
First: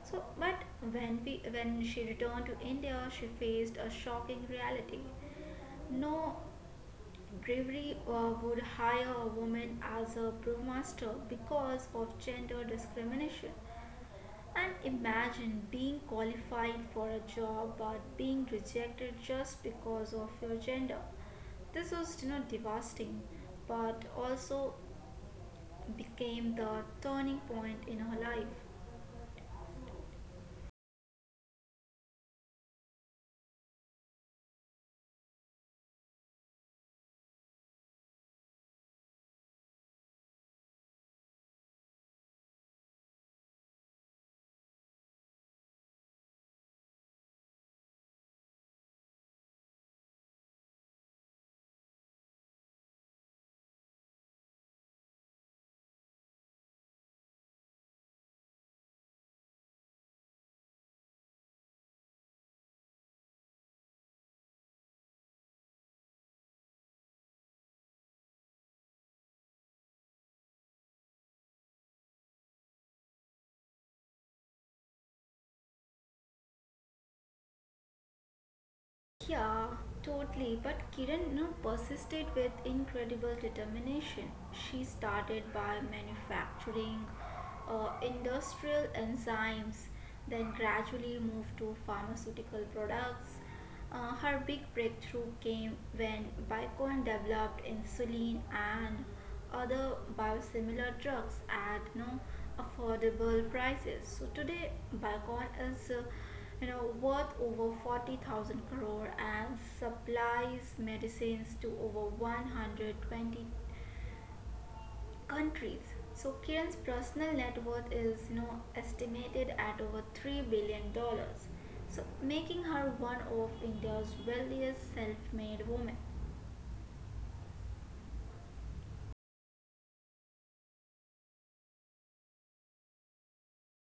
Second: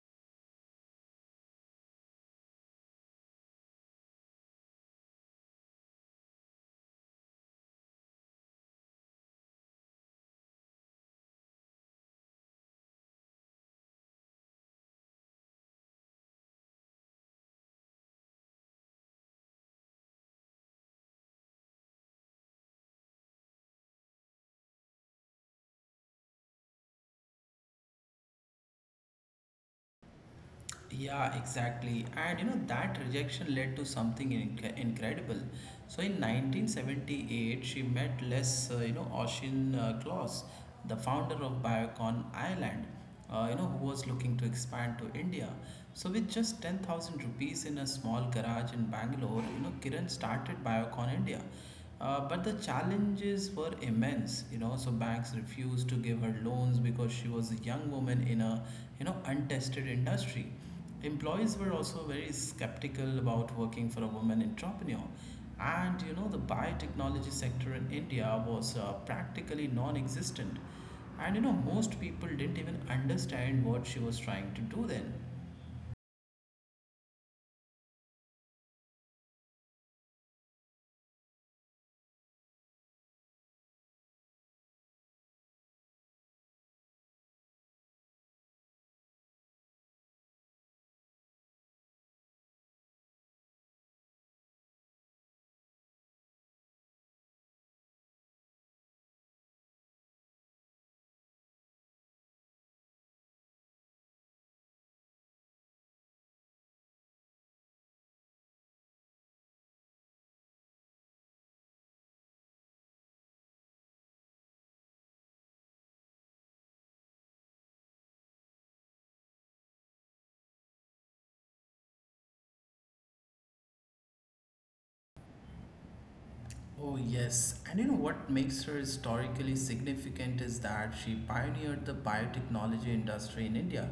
[SPEAKER 2] So, but when she returned to India, she faced a shocking reality. No brewery would hire a woman as a brewmaster because of gender discrimination. And imagine being qualified for a job but being rejected just because of your gender. This was, you know, devastating, but also became the turning point in her life.
[SPEAKER 1] Yeah, exactly. And you know, that rejection led to something incredible. So in 1978, she met Les, Oisin Claus, the founder of Biocon Ireland, who was looking to expand to India. So with just 10,000 rupees in a small garage in Bangalore, you know, Kiran started Biocon India. But the challenges were immense, you know. So banks refused to give her loans because she was a young woman in a, you know, untested industry. Employees were also very skeptical about working for a woman entrepreneur, and you know, the biotechnology sector in India was practically non-existent, and you know, most people didn't even understand what she was trying to do then.
[SPEAKER 2] Yeah, totally. But Kiran, you know, persisted with incredible determination. She started by manufacturing industrial enzymes, then gradually moved to pharmaceutical products. Her big breakthrough came when Bicon developed insulin and other biosimilar drugs at no affordable prices. So today, Biocon is worth over 40,000 crore and supplies medicines to over 120 countries. So Kiran's personal net worth is estimated at over 3 billion dollars. So making her one of India's wealthiest self-made women.
[SPEAKER 1] Oh, yes. And you know what makes her historically significant is that she pioneered the biotechnology industry in India.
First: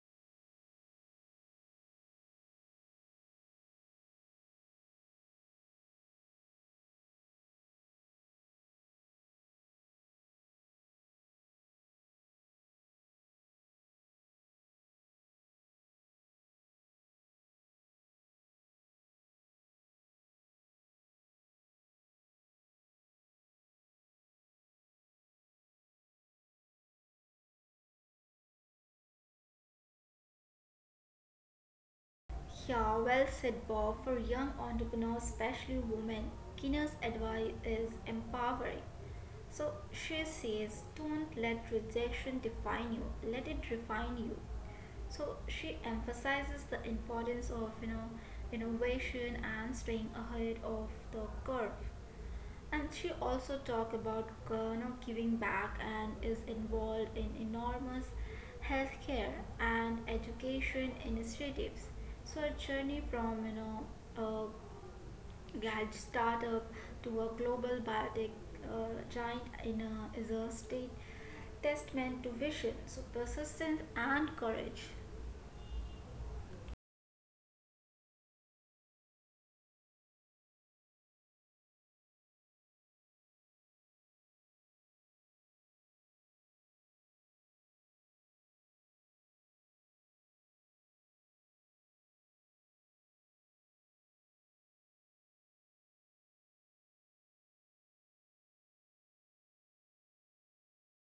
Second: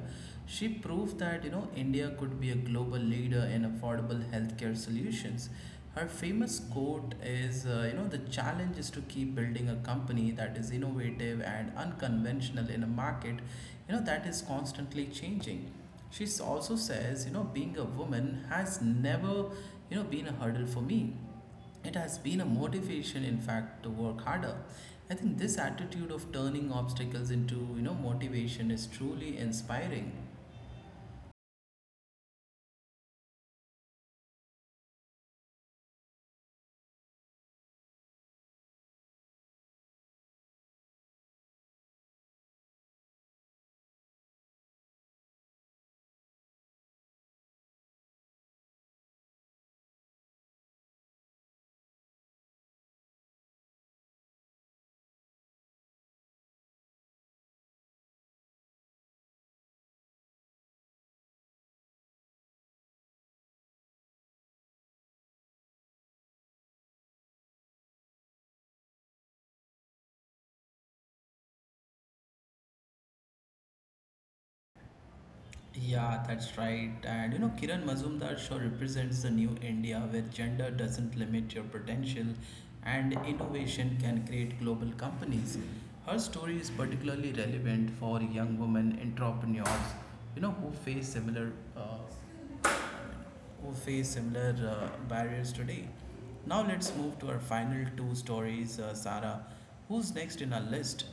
[SPEAKER 1] She proved that, you know, India could be a global leader in affordable healthcare solutions. Her famous quote is, you know, the challenge is to keep building a company that is innovative and unconventional in a market, you know, that is constantly changing. She also says, you know, being a woman has never, you know, been a hurdle for me. It has been a motivation, in fact, to work harder. I think this attitude of turning obstacles into, you know, motivation is truly inspiring.
[SPEAKER 2] Yeah, well said, Bob. For young entrepreneurs, especially women, Kina's advice is empowering. So she says, don't let rejection define you, let it refine you. So she emphasizes the importance of innovation and staying ahead of the curve. And she also talked about giving back and is involved in enormous healthcare and education initiatives. So her journey from a gadget startup to a global biotech giant in a, is a state testament to vision, so persistence and courage.
[SPEAKER 1] Yeah, that's right. And you know, Kiran Mazumdar sure represents the new India where gender doesn't limit your potential and innovation can create global companies. Her story is particularly relevant for young women entrepreneurs, you know, who face similar barriers today. Now let's move to our final two stories, Sarah. Who's next in our list?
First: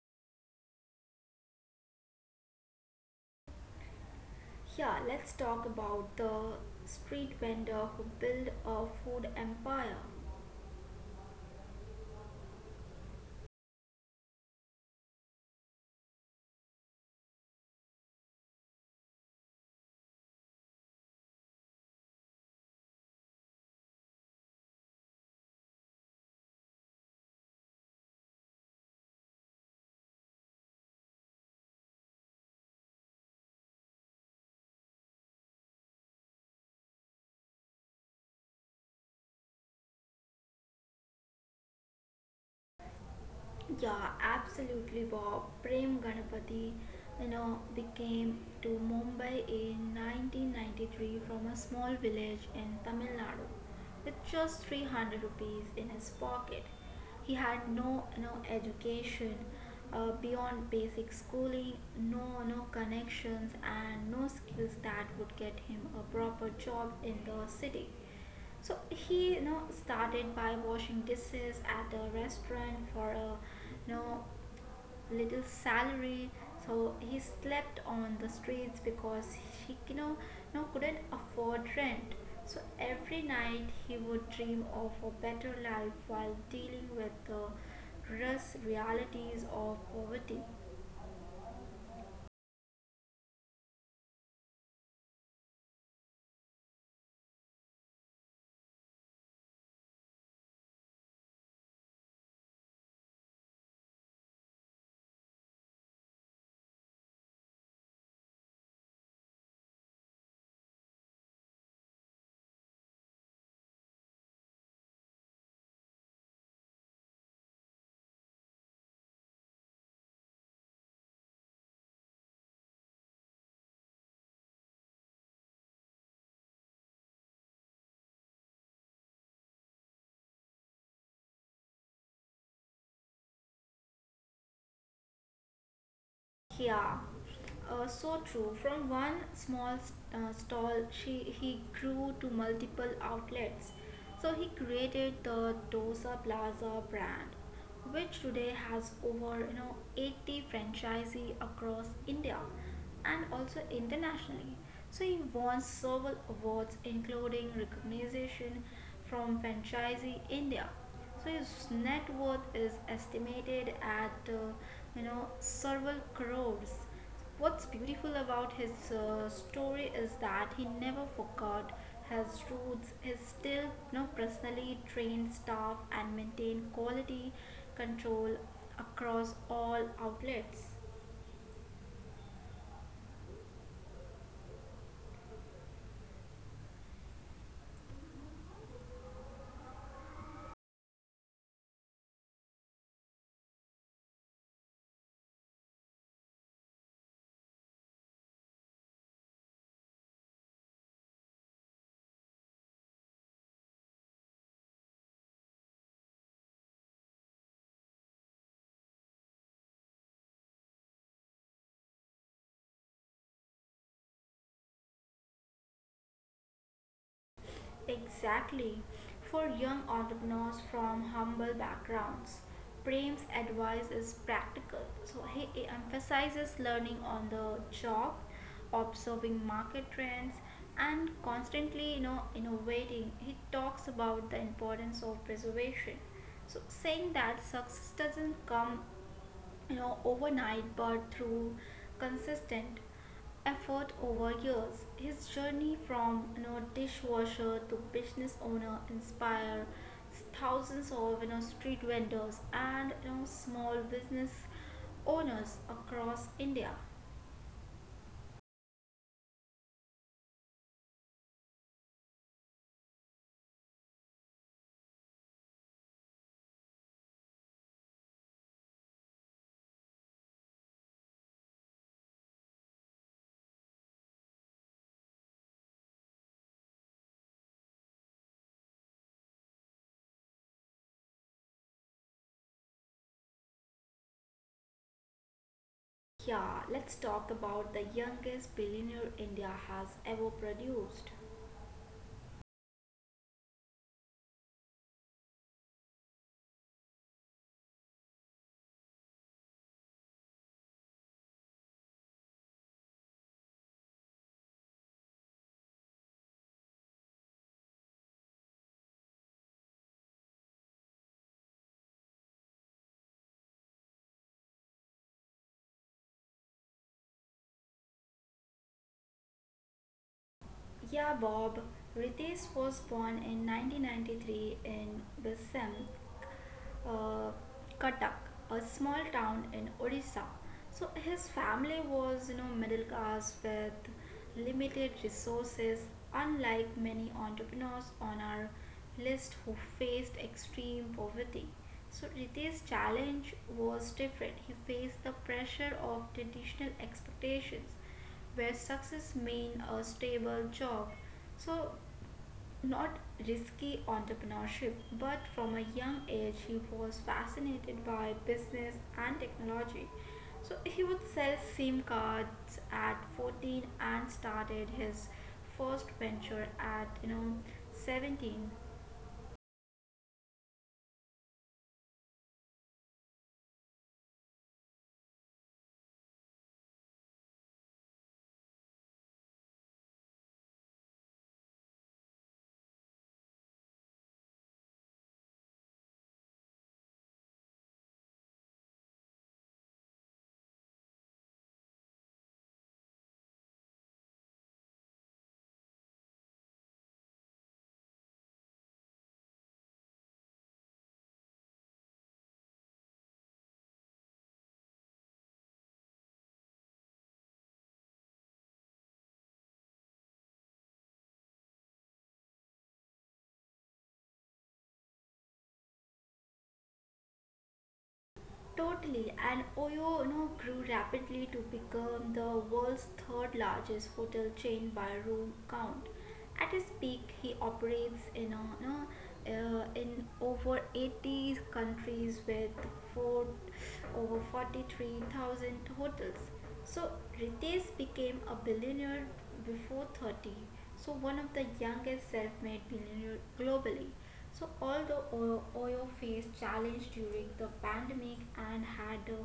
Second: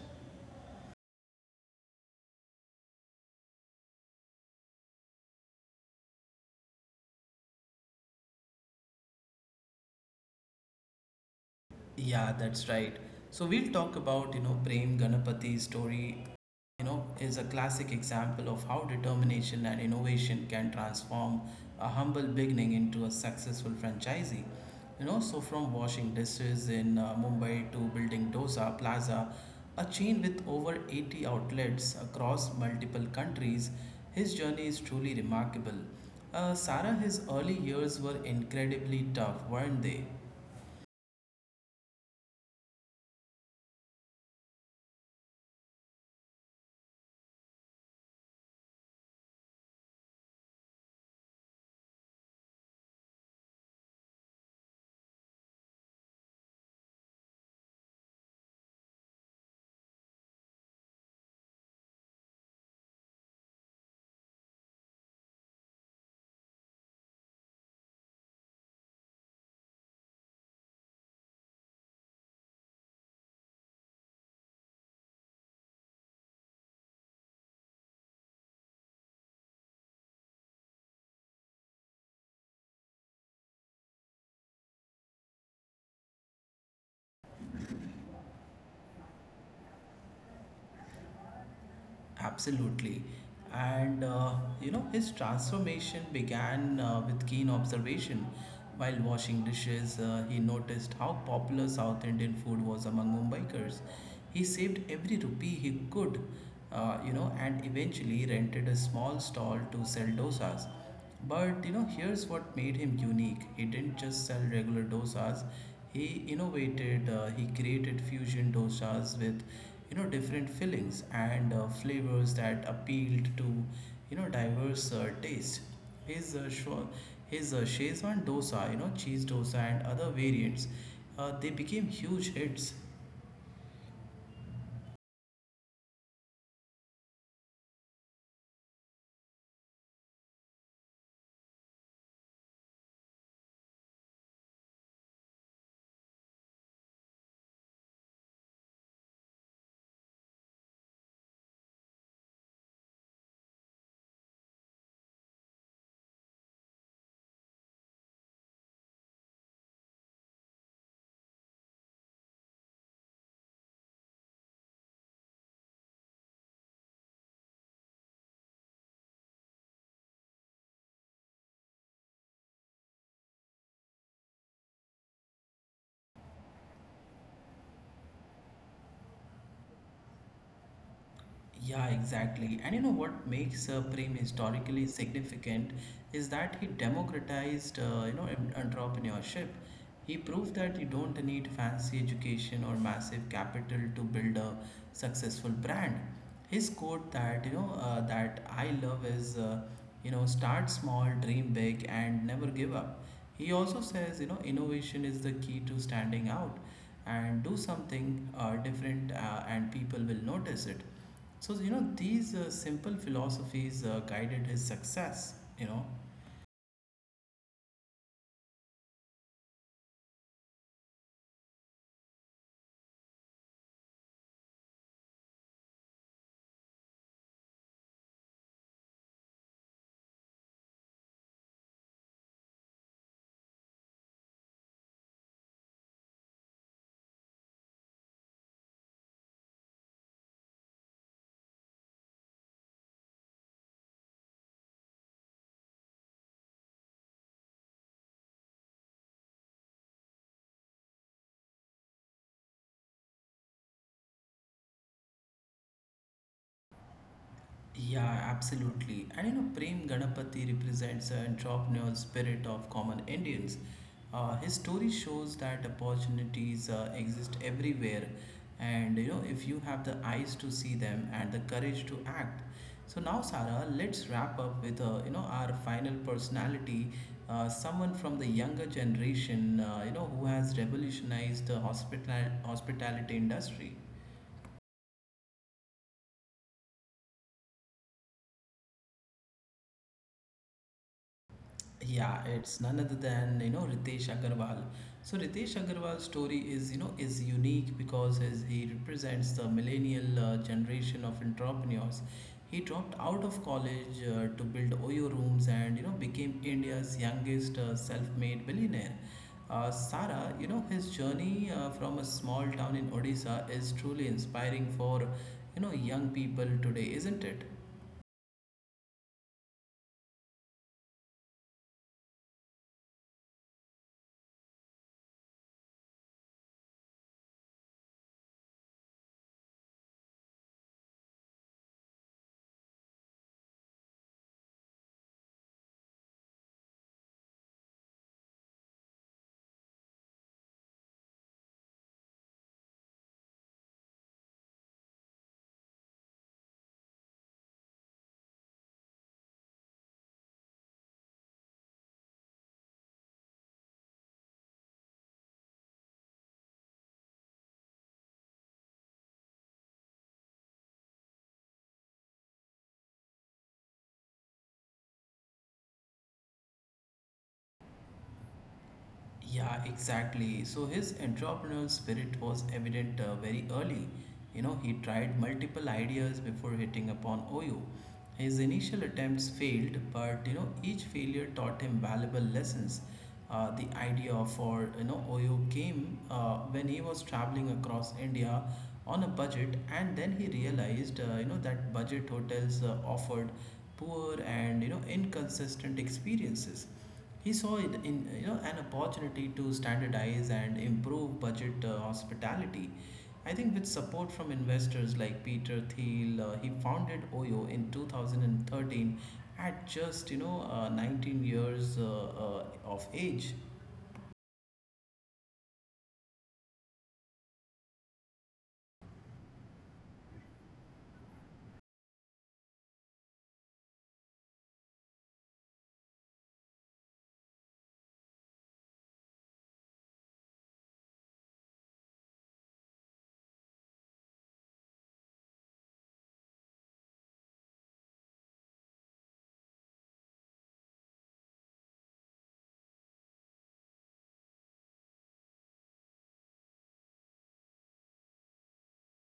[SPEAKER 2] Yeah, let's talk about the street vendor who built a food empire.
[SPEAKER 1] Yeah, that's right. So we'll talk about, you know, Prem Ganapathi's story, is a classic example of how determination and innovation can transform a humble beginning into a successful franchisee. So from washing dishes in Mumbai to building Dosa Plaza, a chain with over 80 outlets across multiple countries, his journey is truly remarkable. Sarah, his early years were incredibly tough, weren't they?
[SPEAKER 2] Yeah, absolutely, Bob. Prem Ganapati, you know, became to Mumbai in 1993 from a small village in Tamil Nadu with just 300 rupees in his pocket. He had no, you know, education beyond basic schooling, no connections, and no skills that would get him a proper job in the city. So he, you know, started by washing dishes at a restaurant for a, you know, little salary. So he slept on the streets because he, you know, no couldn't afford rent. So every night he would dream of a better life while dealing with the rush realities of poverty.
[SPEAKER 1] Absolutely. And you know, his transformation began with keen observation. While washing dishes, he noticed how popular South Indian food was among Mumbaikars. He saved every rupee he could, you know, and eventually rented a small stall to sell dosas. But you know, here's what made him unique. He didn't just sell regular dosas. He innovated. He created fusion dosas with, you know, different fillings and flavors that appealed to, you know, diverse tastes. His uh, shwa- his Shezwan dosa, you know, cheese dosa and other variants, they became huge hits.
[SPEAKER 2] Yeah, so true. From one small stall, she he grew to multiple outlets. So he created the Dosa Plaza brand, which today has over 80 franchisee across India and also internationally. So he won several awards, including recognition from Franchisee India. So his net worth is estimated at several crores. What's beautiful about his story is that he never forgot his roots. He still personally trained staff and maintained quality control across all outlets.
[SPEAKER 1] Yeah, exactly. And you know what makes Prem historically significant is that he democratized, entrepreneurship. He proved that you don't need fancy education or massive capital to build a successful brand. His quote that that I love is, you know, start small, dream big, and never give up. He also says, you know, innovation is the key to standing out and do something different and people will notice it, so you know these simple philosophies guided his success, you know.
[SPEAKER 2] Exactly. For young entrepreneurs from humble backgrounds, Prem's advice is practical. So he emphasizes learning on the job, observing market trends, and constantly innovating. He talks about the importance of preservation. So saying that success doesn't come, you know, overnight but through consistent effort over years. His journey from, you know, dishwasher to business owner inspires thousands of, you know, street vendors and, you know, small business owners across India.
[SPEAKER 1] Yeah, absolutely. And you know, Prem Ganapati represents an entrepreneurial spirit of common Indians. His story shows that opportunities exist everywhere, and you know, if you have the eyes to see them and the courage to act. So now, Sarah, let's wrap up with you know our final personality, someone from the younger generation, you know, who has revolutionized the hospitality industry.
[SPEAKER 2] Yeah, let's talk about the youngest billionaire India has ever produced.
[SPEAKER 1] Yeah, it's none other than you know Ritesh Agarwal. So Ritesh Agarwal's story is you know is unique because as he represents the millennial generation of entrepreneurs. He dropped out of college to build Oyo rooms and you know became India's youngest self-made billionaire. Sara, you know his journey from a small town in Odisha is truly inspiring for you know young people today, isn't it?
[SPEAKER 2] Yeah, Bob. Ritesh was born in 1993 in Bisam, uh, Cuttack, a small town in Odisha. So his family was, you know, middle class with limited resources, unlike many entrepreneurs on our list who faced extreme poverty. So Ritesh's challenge was different. He faced the pressure of traditional expectations where success means a stable job. So, not risky entrepreneurship, but from a young age, he was fascinated by business and technology. So, he would sell SIM cards at 14 and started his first venture at 17.
[SPEAKER 1] Yeah, exactly. So his entrepreneurial spirit was evident very early. You know, he tried multiple ideas before hitting upon Oyo. His initial attempts failed, but you know, each failure taught him valuable lessons. The idea for you know Oyo came when he was traveling across India on a budget, and then he realized you know that budget hotels offered poor and you know inconsistent experiences. He saw it in you know an opportunity to standardize and improve budget hospitality. I think with support from investors like Peter Thiel, he founded Oyo in 2013 at just 19 years of age.
[SPEAKER 2] Totally, and Oyo, you know, grew rapidly to become the world's third largest hotel chain by room count. At his peak, he operates in a, you know, in over 80 countries with four, over 43,000 hotels. So Ritesh became a billionaire before 30, so one of the youngest self-made billionaires globally. So, although Oyo faced challenge during the pandemic and had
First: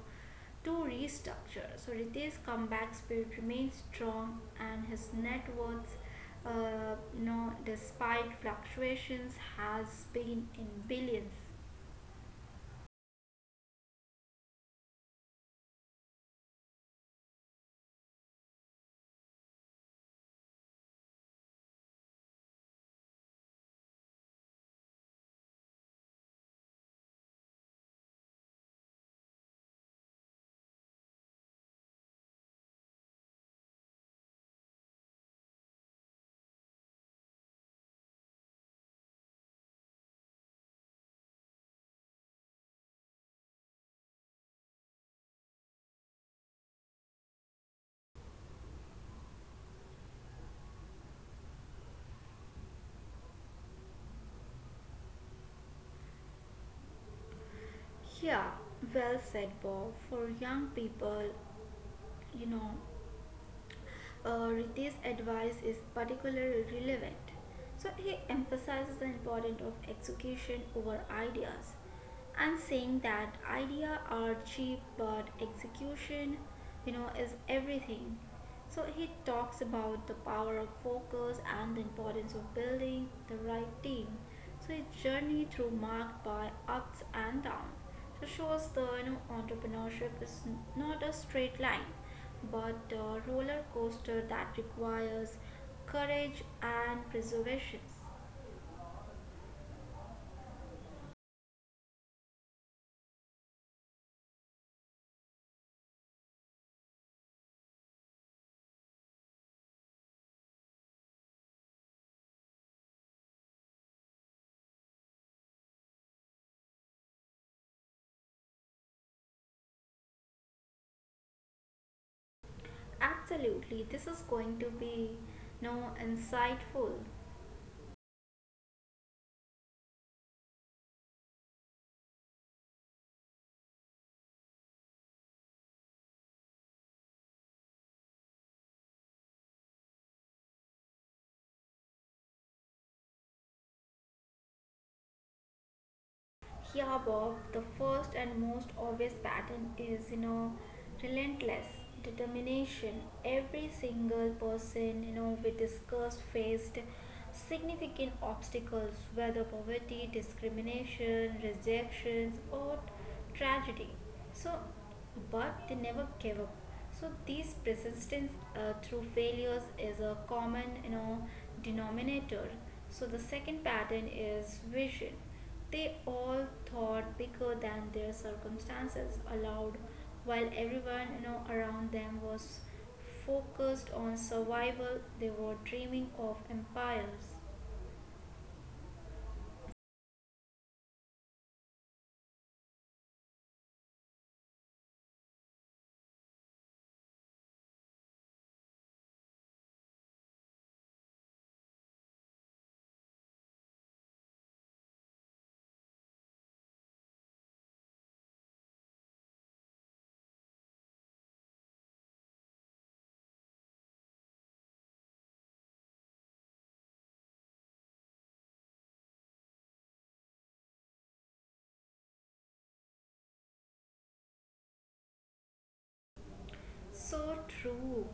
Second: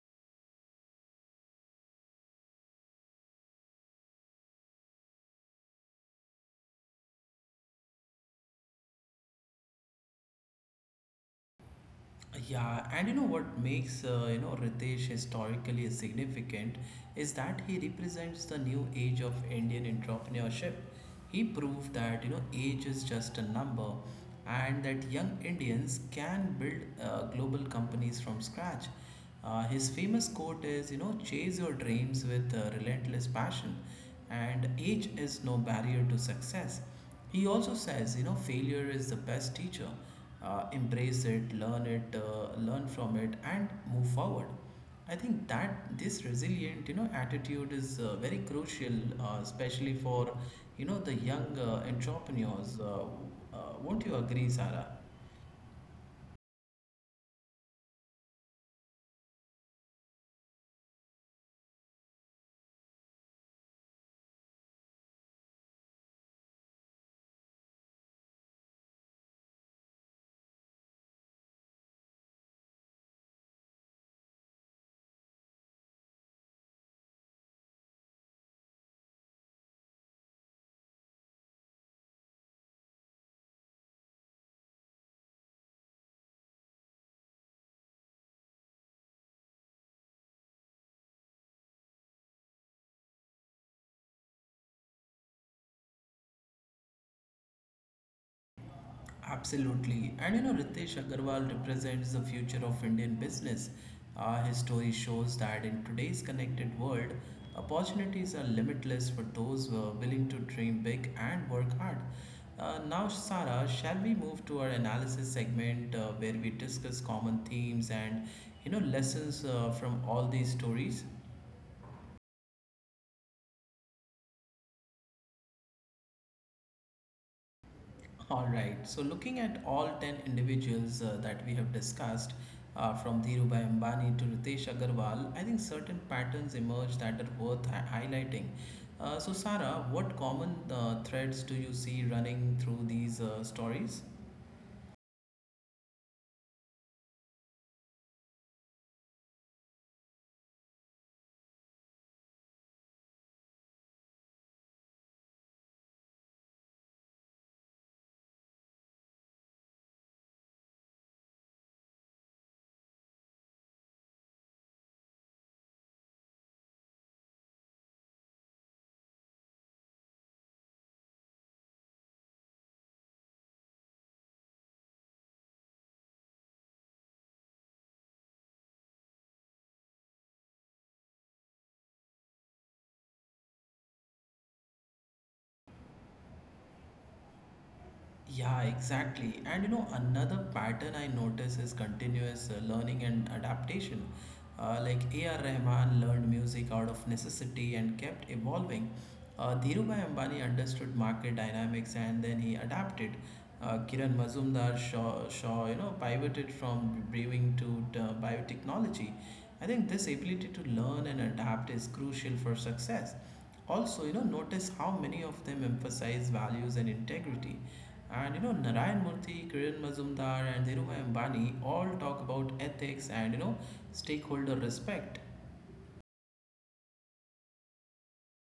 [SPEAKER 2] to restructure, so Ritesh's comeback spirit remains strong, and his net worth, you know, despite fluctuations, has been in billions.
[SPEAKER 1] Yeah, and you know what makes Ritesh historically significant is that he represents the new age of Indian entrepreneurship. He proved that you know age is just a number, and that young Indians can build global companies from scratch. His famous quote is you know chase your dreams with relentless passion, and age is no barrier to success. He also says, you know, failure is the best teacher. Embrace it, learn from it, and move forward. I think that this resilient, you know, attitude is very crucial, especially for, you know, the young entrepreneurs. Won't you agree, Sarah?
[SPEAKER 2] Yeah, well said, Bob. For young people, you know, uh, Riti's advice is particularly relevant. So he emphasizes the importance of execution over ideas and saying that ideas are cheap but execution is everything. So he talks about the power of focus and the importance of building the right team. So his journey through marked by ups and downs, so shows the entrepreneurship is not a straight line, but a roller coaster that requires courage and preservation.
[SPEAKER 1] Absolutely. And you know, Ritesh Agarwal represents the future of Indian business. His story shows that in today's connected world, opportunities are limitless for those who are willing to dream big and work hard. Now, Sarah, shall we move to our analysis segment where we discuss common themes and you know lessons from all these stories?
[SPEAKER 2] Absolutely, this is going to be, you know, insightful.
[SPEAKER 1] All right. So looking at all 10 individuals that we have discussed, from Dhirubhai Ambani to Ritesh Agarwal, I think certain patterns emerge that are worth highlighting. So Sarah, what common threads do you see running through these stories?
[SPEAKER 2] Yeah, Bob, the first and most obvious pattern is, you know, relentless determination. Every single person, you know, we discussed faced significant obstacles, whether poverty, discrimination, rejections, or tragedy. So, but they never gave up. So, these persistence through failures is a common, you know, denominator. So, the second pattern is vision. They all thought bigger than their circumstances allowed, while everyone around them was focused on survival. They were dreaming of empires.
[SPEAKER 1] Yeah, exactly. And you know, another pattern I notice is continuous learning and adaptation. Like A.R. Rahman learned music out of necessity and kept evolving. Dhirubhai Ambani understood market dynamics and then he adapted. Kiran Mazumdar Shaw, you know, pivoted from brewing to biotechnology. I think this ability to learn and adapt is crucial for success. Also, you know, notice how many of them emphasize values and integrity. And you know, Narayan Murthy, Kiran Mazumdar, and Dhirubhai Ambani all talk about ethics and you know, stakeholder respect.
[SPEAKER 2] So true.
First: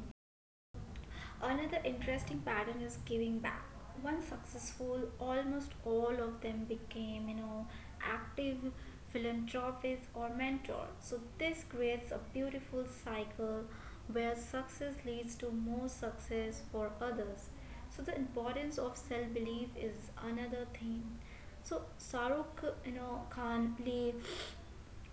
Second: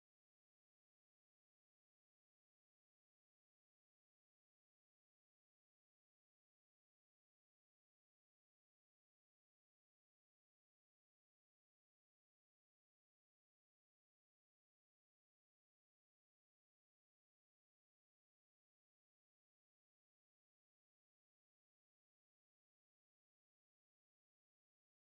[SPEAKER 2] Another interesting pattern is giving back. Once successful, almost all of them became, you know, active philanthropists or mentors. So this creates a beautiful cycle where success leads to more success for others. So the importance of self-belief is another thing. So Saruk, you know, Khan play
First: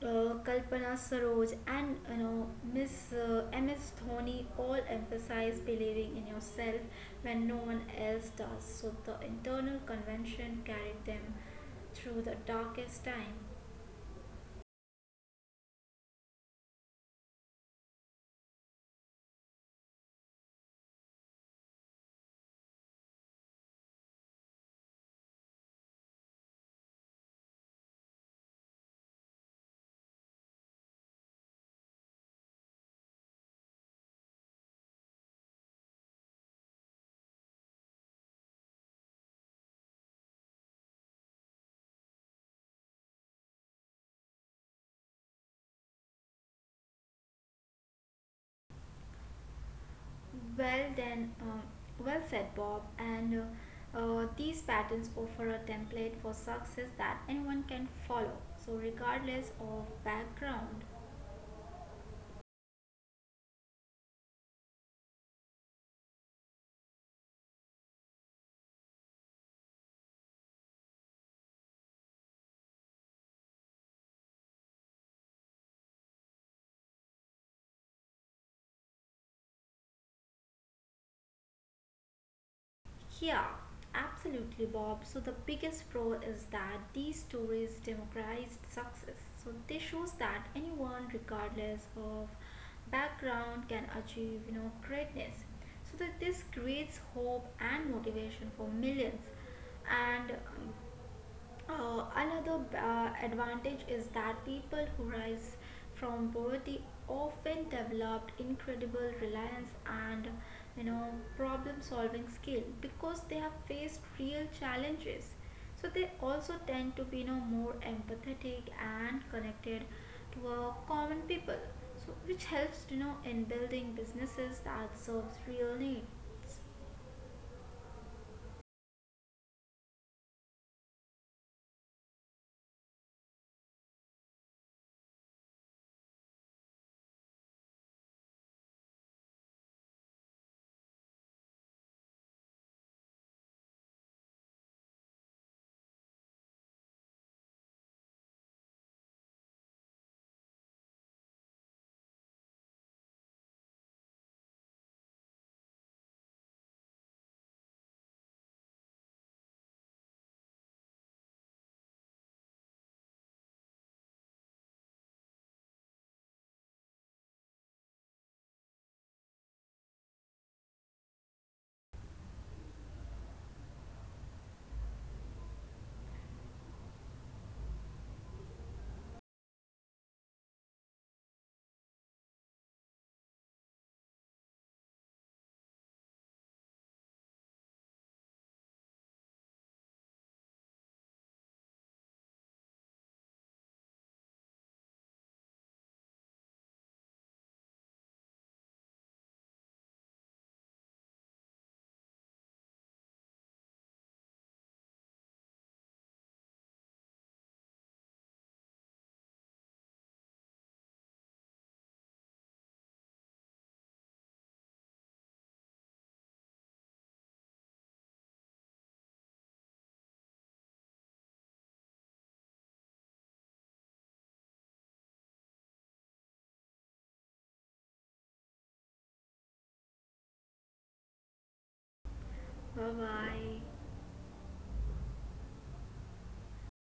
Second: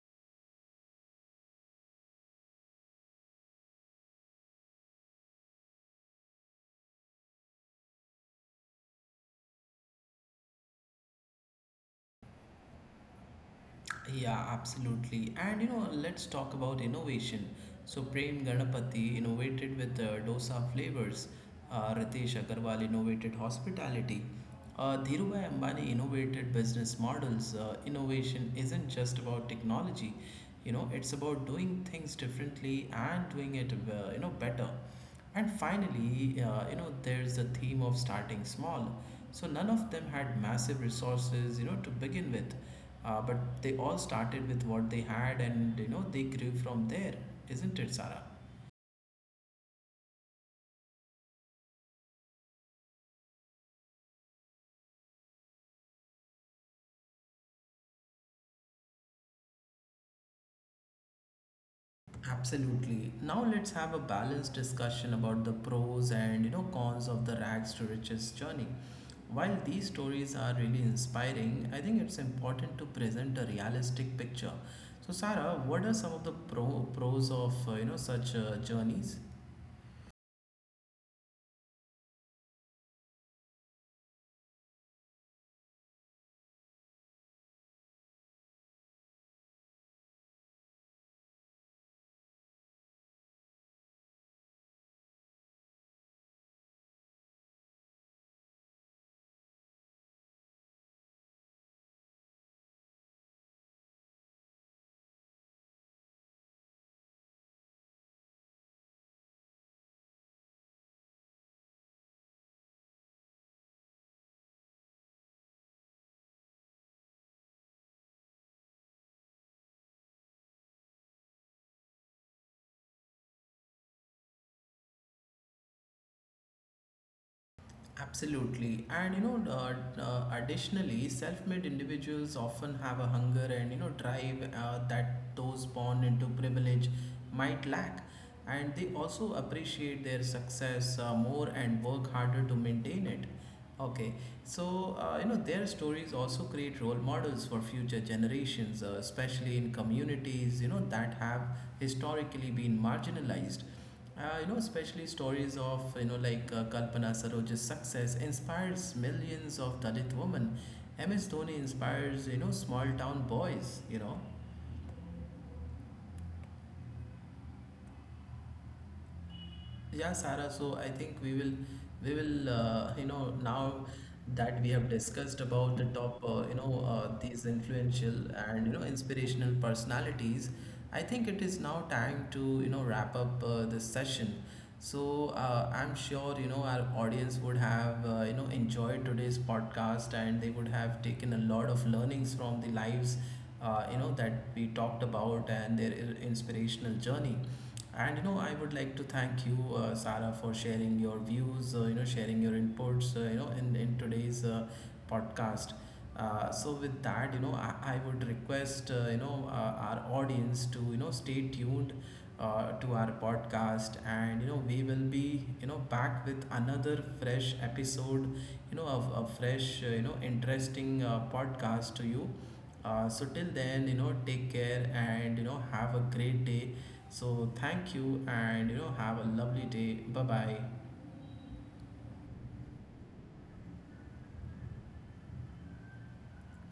[SPEAKER 2] Kalpana Saroj and Miss Ms Dhoni all emphasize believing in yourself when no one else does. So the internal convention carried them through the darkest time.
[SPEAKER 1] Yeah, absolutely. And you know, let's talk about innovation. So Prem Ganapati innovated with dosa flavors. Ritesh Agarwal innovated hospitality. Dhirubhai Ambani innovated business models. Innovation isn't just about technology. You know, it's about doing things differently and doing it, you know, better. And finally, you know, there's the theme of starting small. So none of them had massive resources, you know, to begin with. But they all started with what they had and you know they grew from there, isn't it, Sarah?
[SPEAKER 2] Well then, um, well said, Bob. And these patterns offer a template for success that anyone can follow. So regardless of background.
[SPEAKER 1] Absolutely. Now let's have a balanced discussion about the pros and you know cons of the rags to riches journey. While these stories are really inspiring, I think it's important to present a realistic picture. So, Sarah, what are some of the pros of you know such journeys?
[SPEAKER 2] Yeah, absolutely, Bob. So the biggest pro is that these stories democratized success. So they shows that anyone, regardless of background, can achieve greatness. So that this creates hope and motivation for millions. And another advantage is that people who rise from poverty often developed incredible reliance and you know problem solving skill because they have faced real challenges. So they also tend to be, you know, more empathetic and connected to a common people, so which helps, you know, in building businesses that serves real need.
[SPEAKER 1] Absolutely. And you know, additionally, self-made individuals often have a hunger and you know drive that those born into privilege might lack. And they also appreciate their success more and work harder to maintain it. Okay, so you know their stories also create role models for future generations, especially in communities you know that have historically been marginalized. You know, especially stories of, you know, like Kalpana Saroj's success inspires millions of Dalit women. MS Dhoni inspires, you know, small town boys, you know. Yeah, Sarah. So I think we will, you know, now that we have discussed about the top, these influential and you know inspirational personalities, I think it is now time to you know wrap up this session. So I'm sure you know our audience would have you know enjoyed today's podcast and they would have taken a lot of learnings from the lives, you know, that we talked about and their inspirational journey. And you know, I would like to thank you, Sarah, for sharing your views, you know, sharing your inputs, in today's podcast. So with that, you know, I would request, our audience to, you know, stay tuned to our podcast and, you know, we will be, you know, back with another fresh episode, you know, of a fresh, you know, interesting podcast to you. So till then, you know, take care and, you know, have a great day, so thank you and you know have a lovely day. Bye bye.
[SPEAKER 2] Bye bye.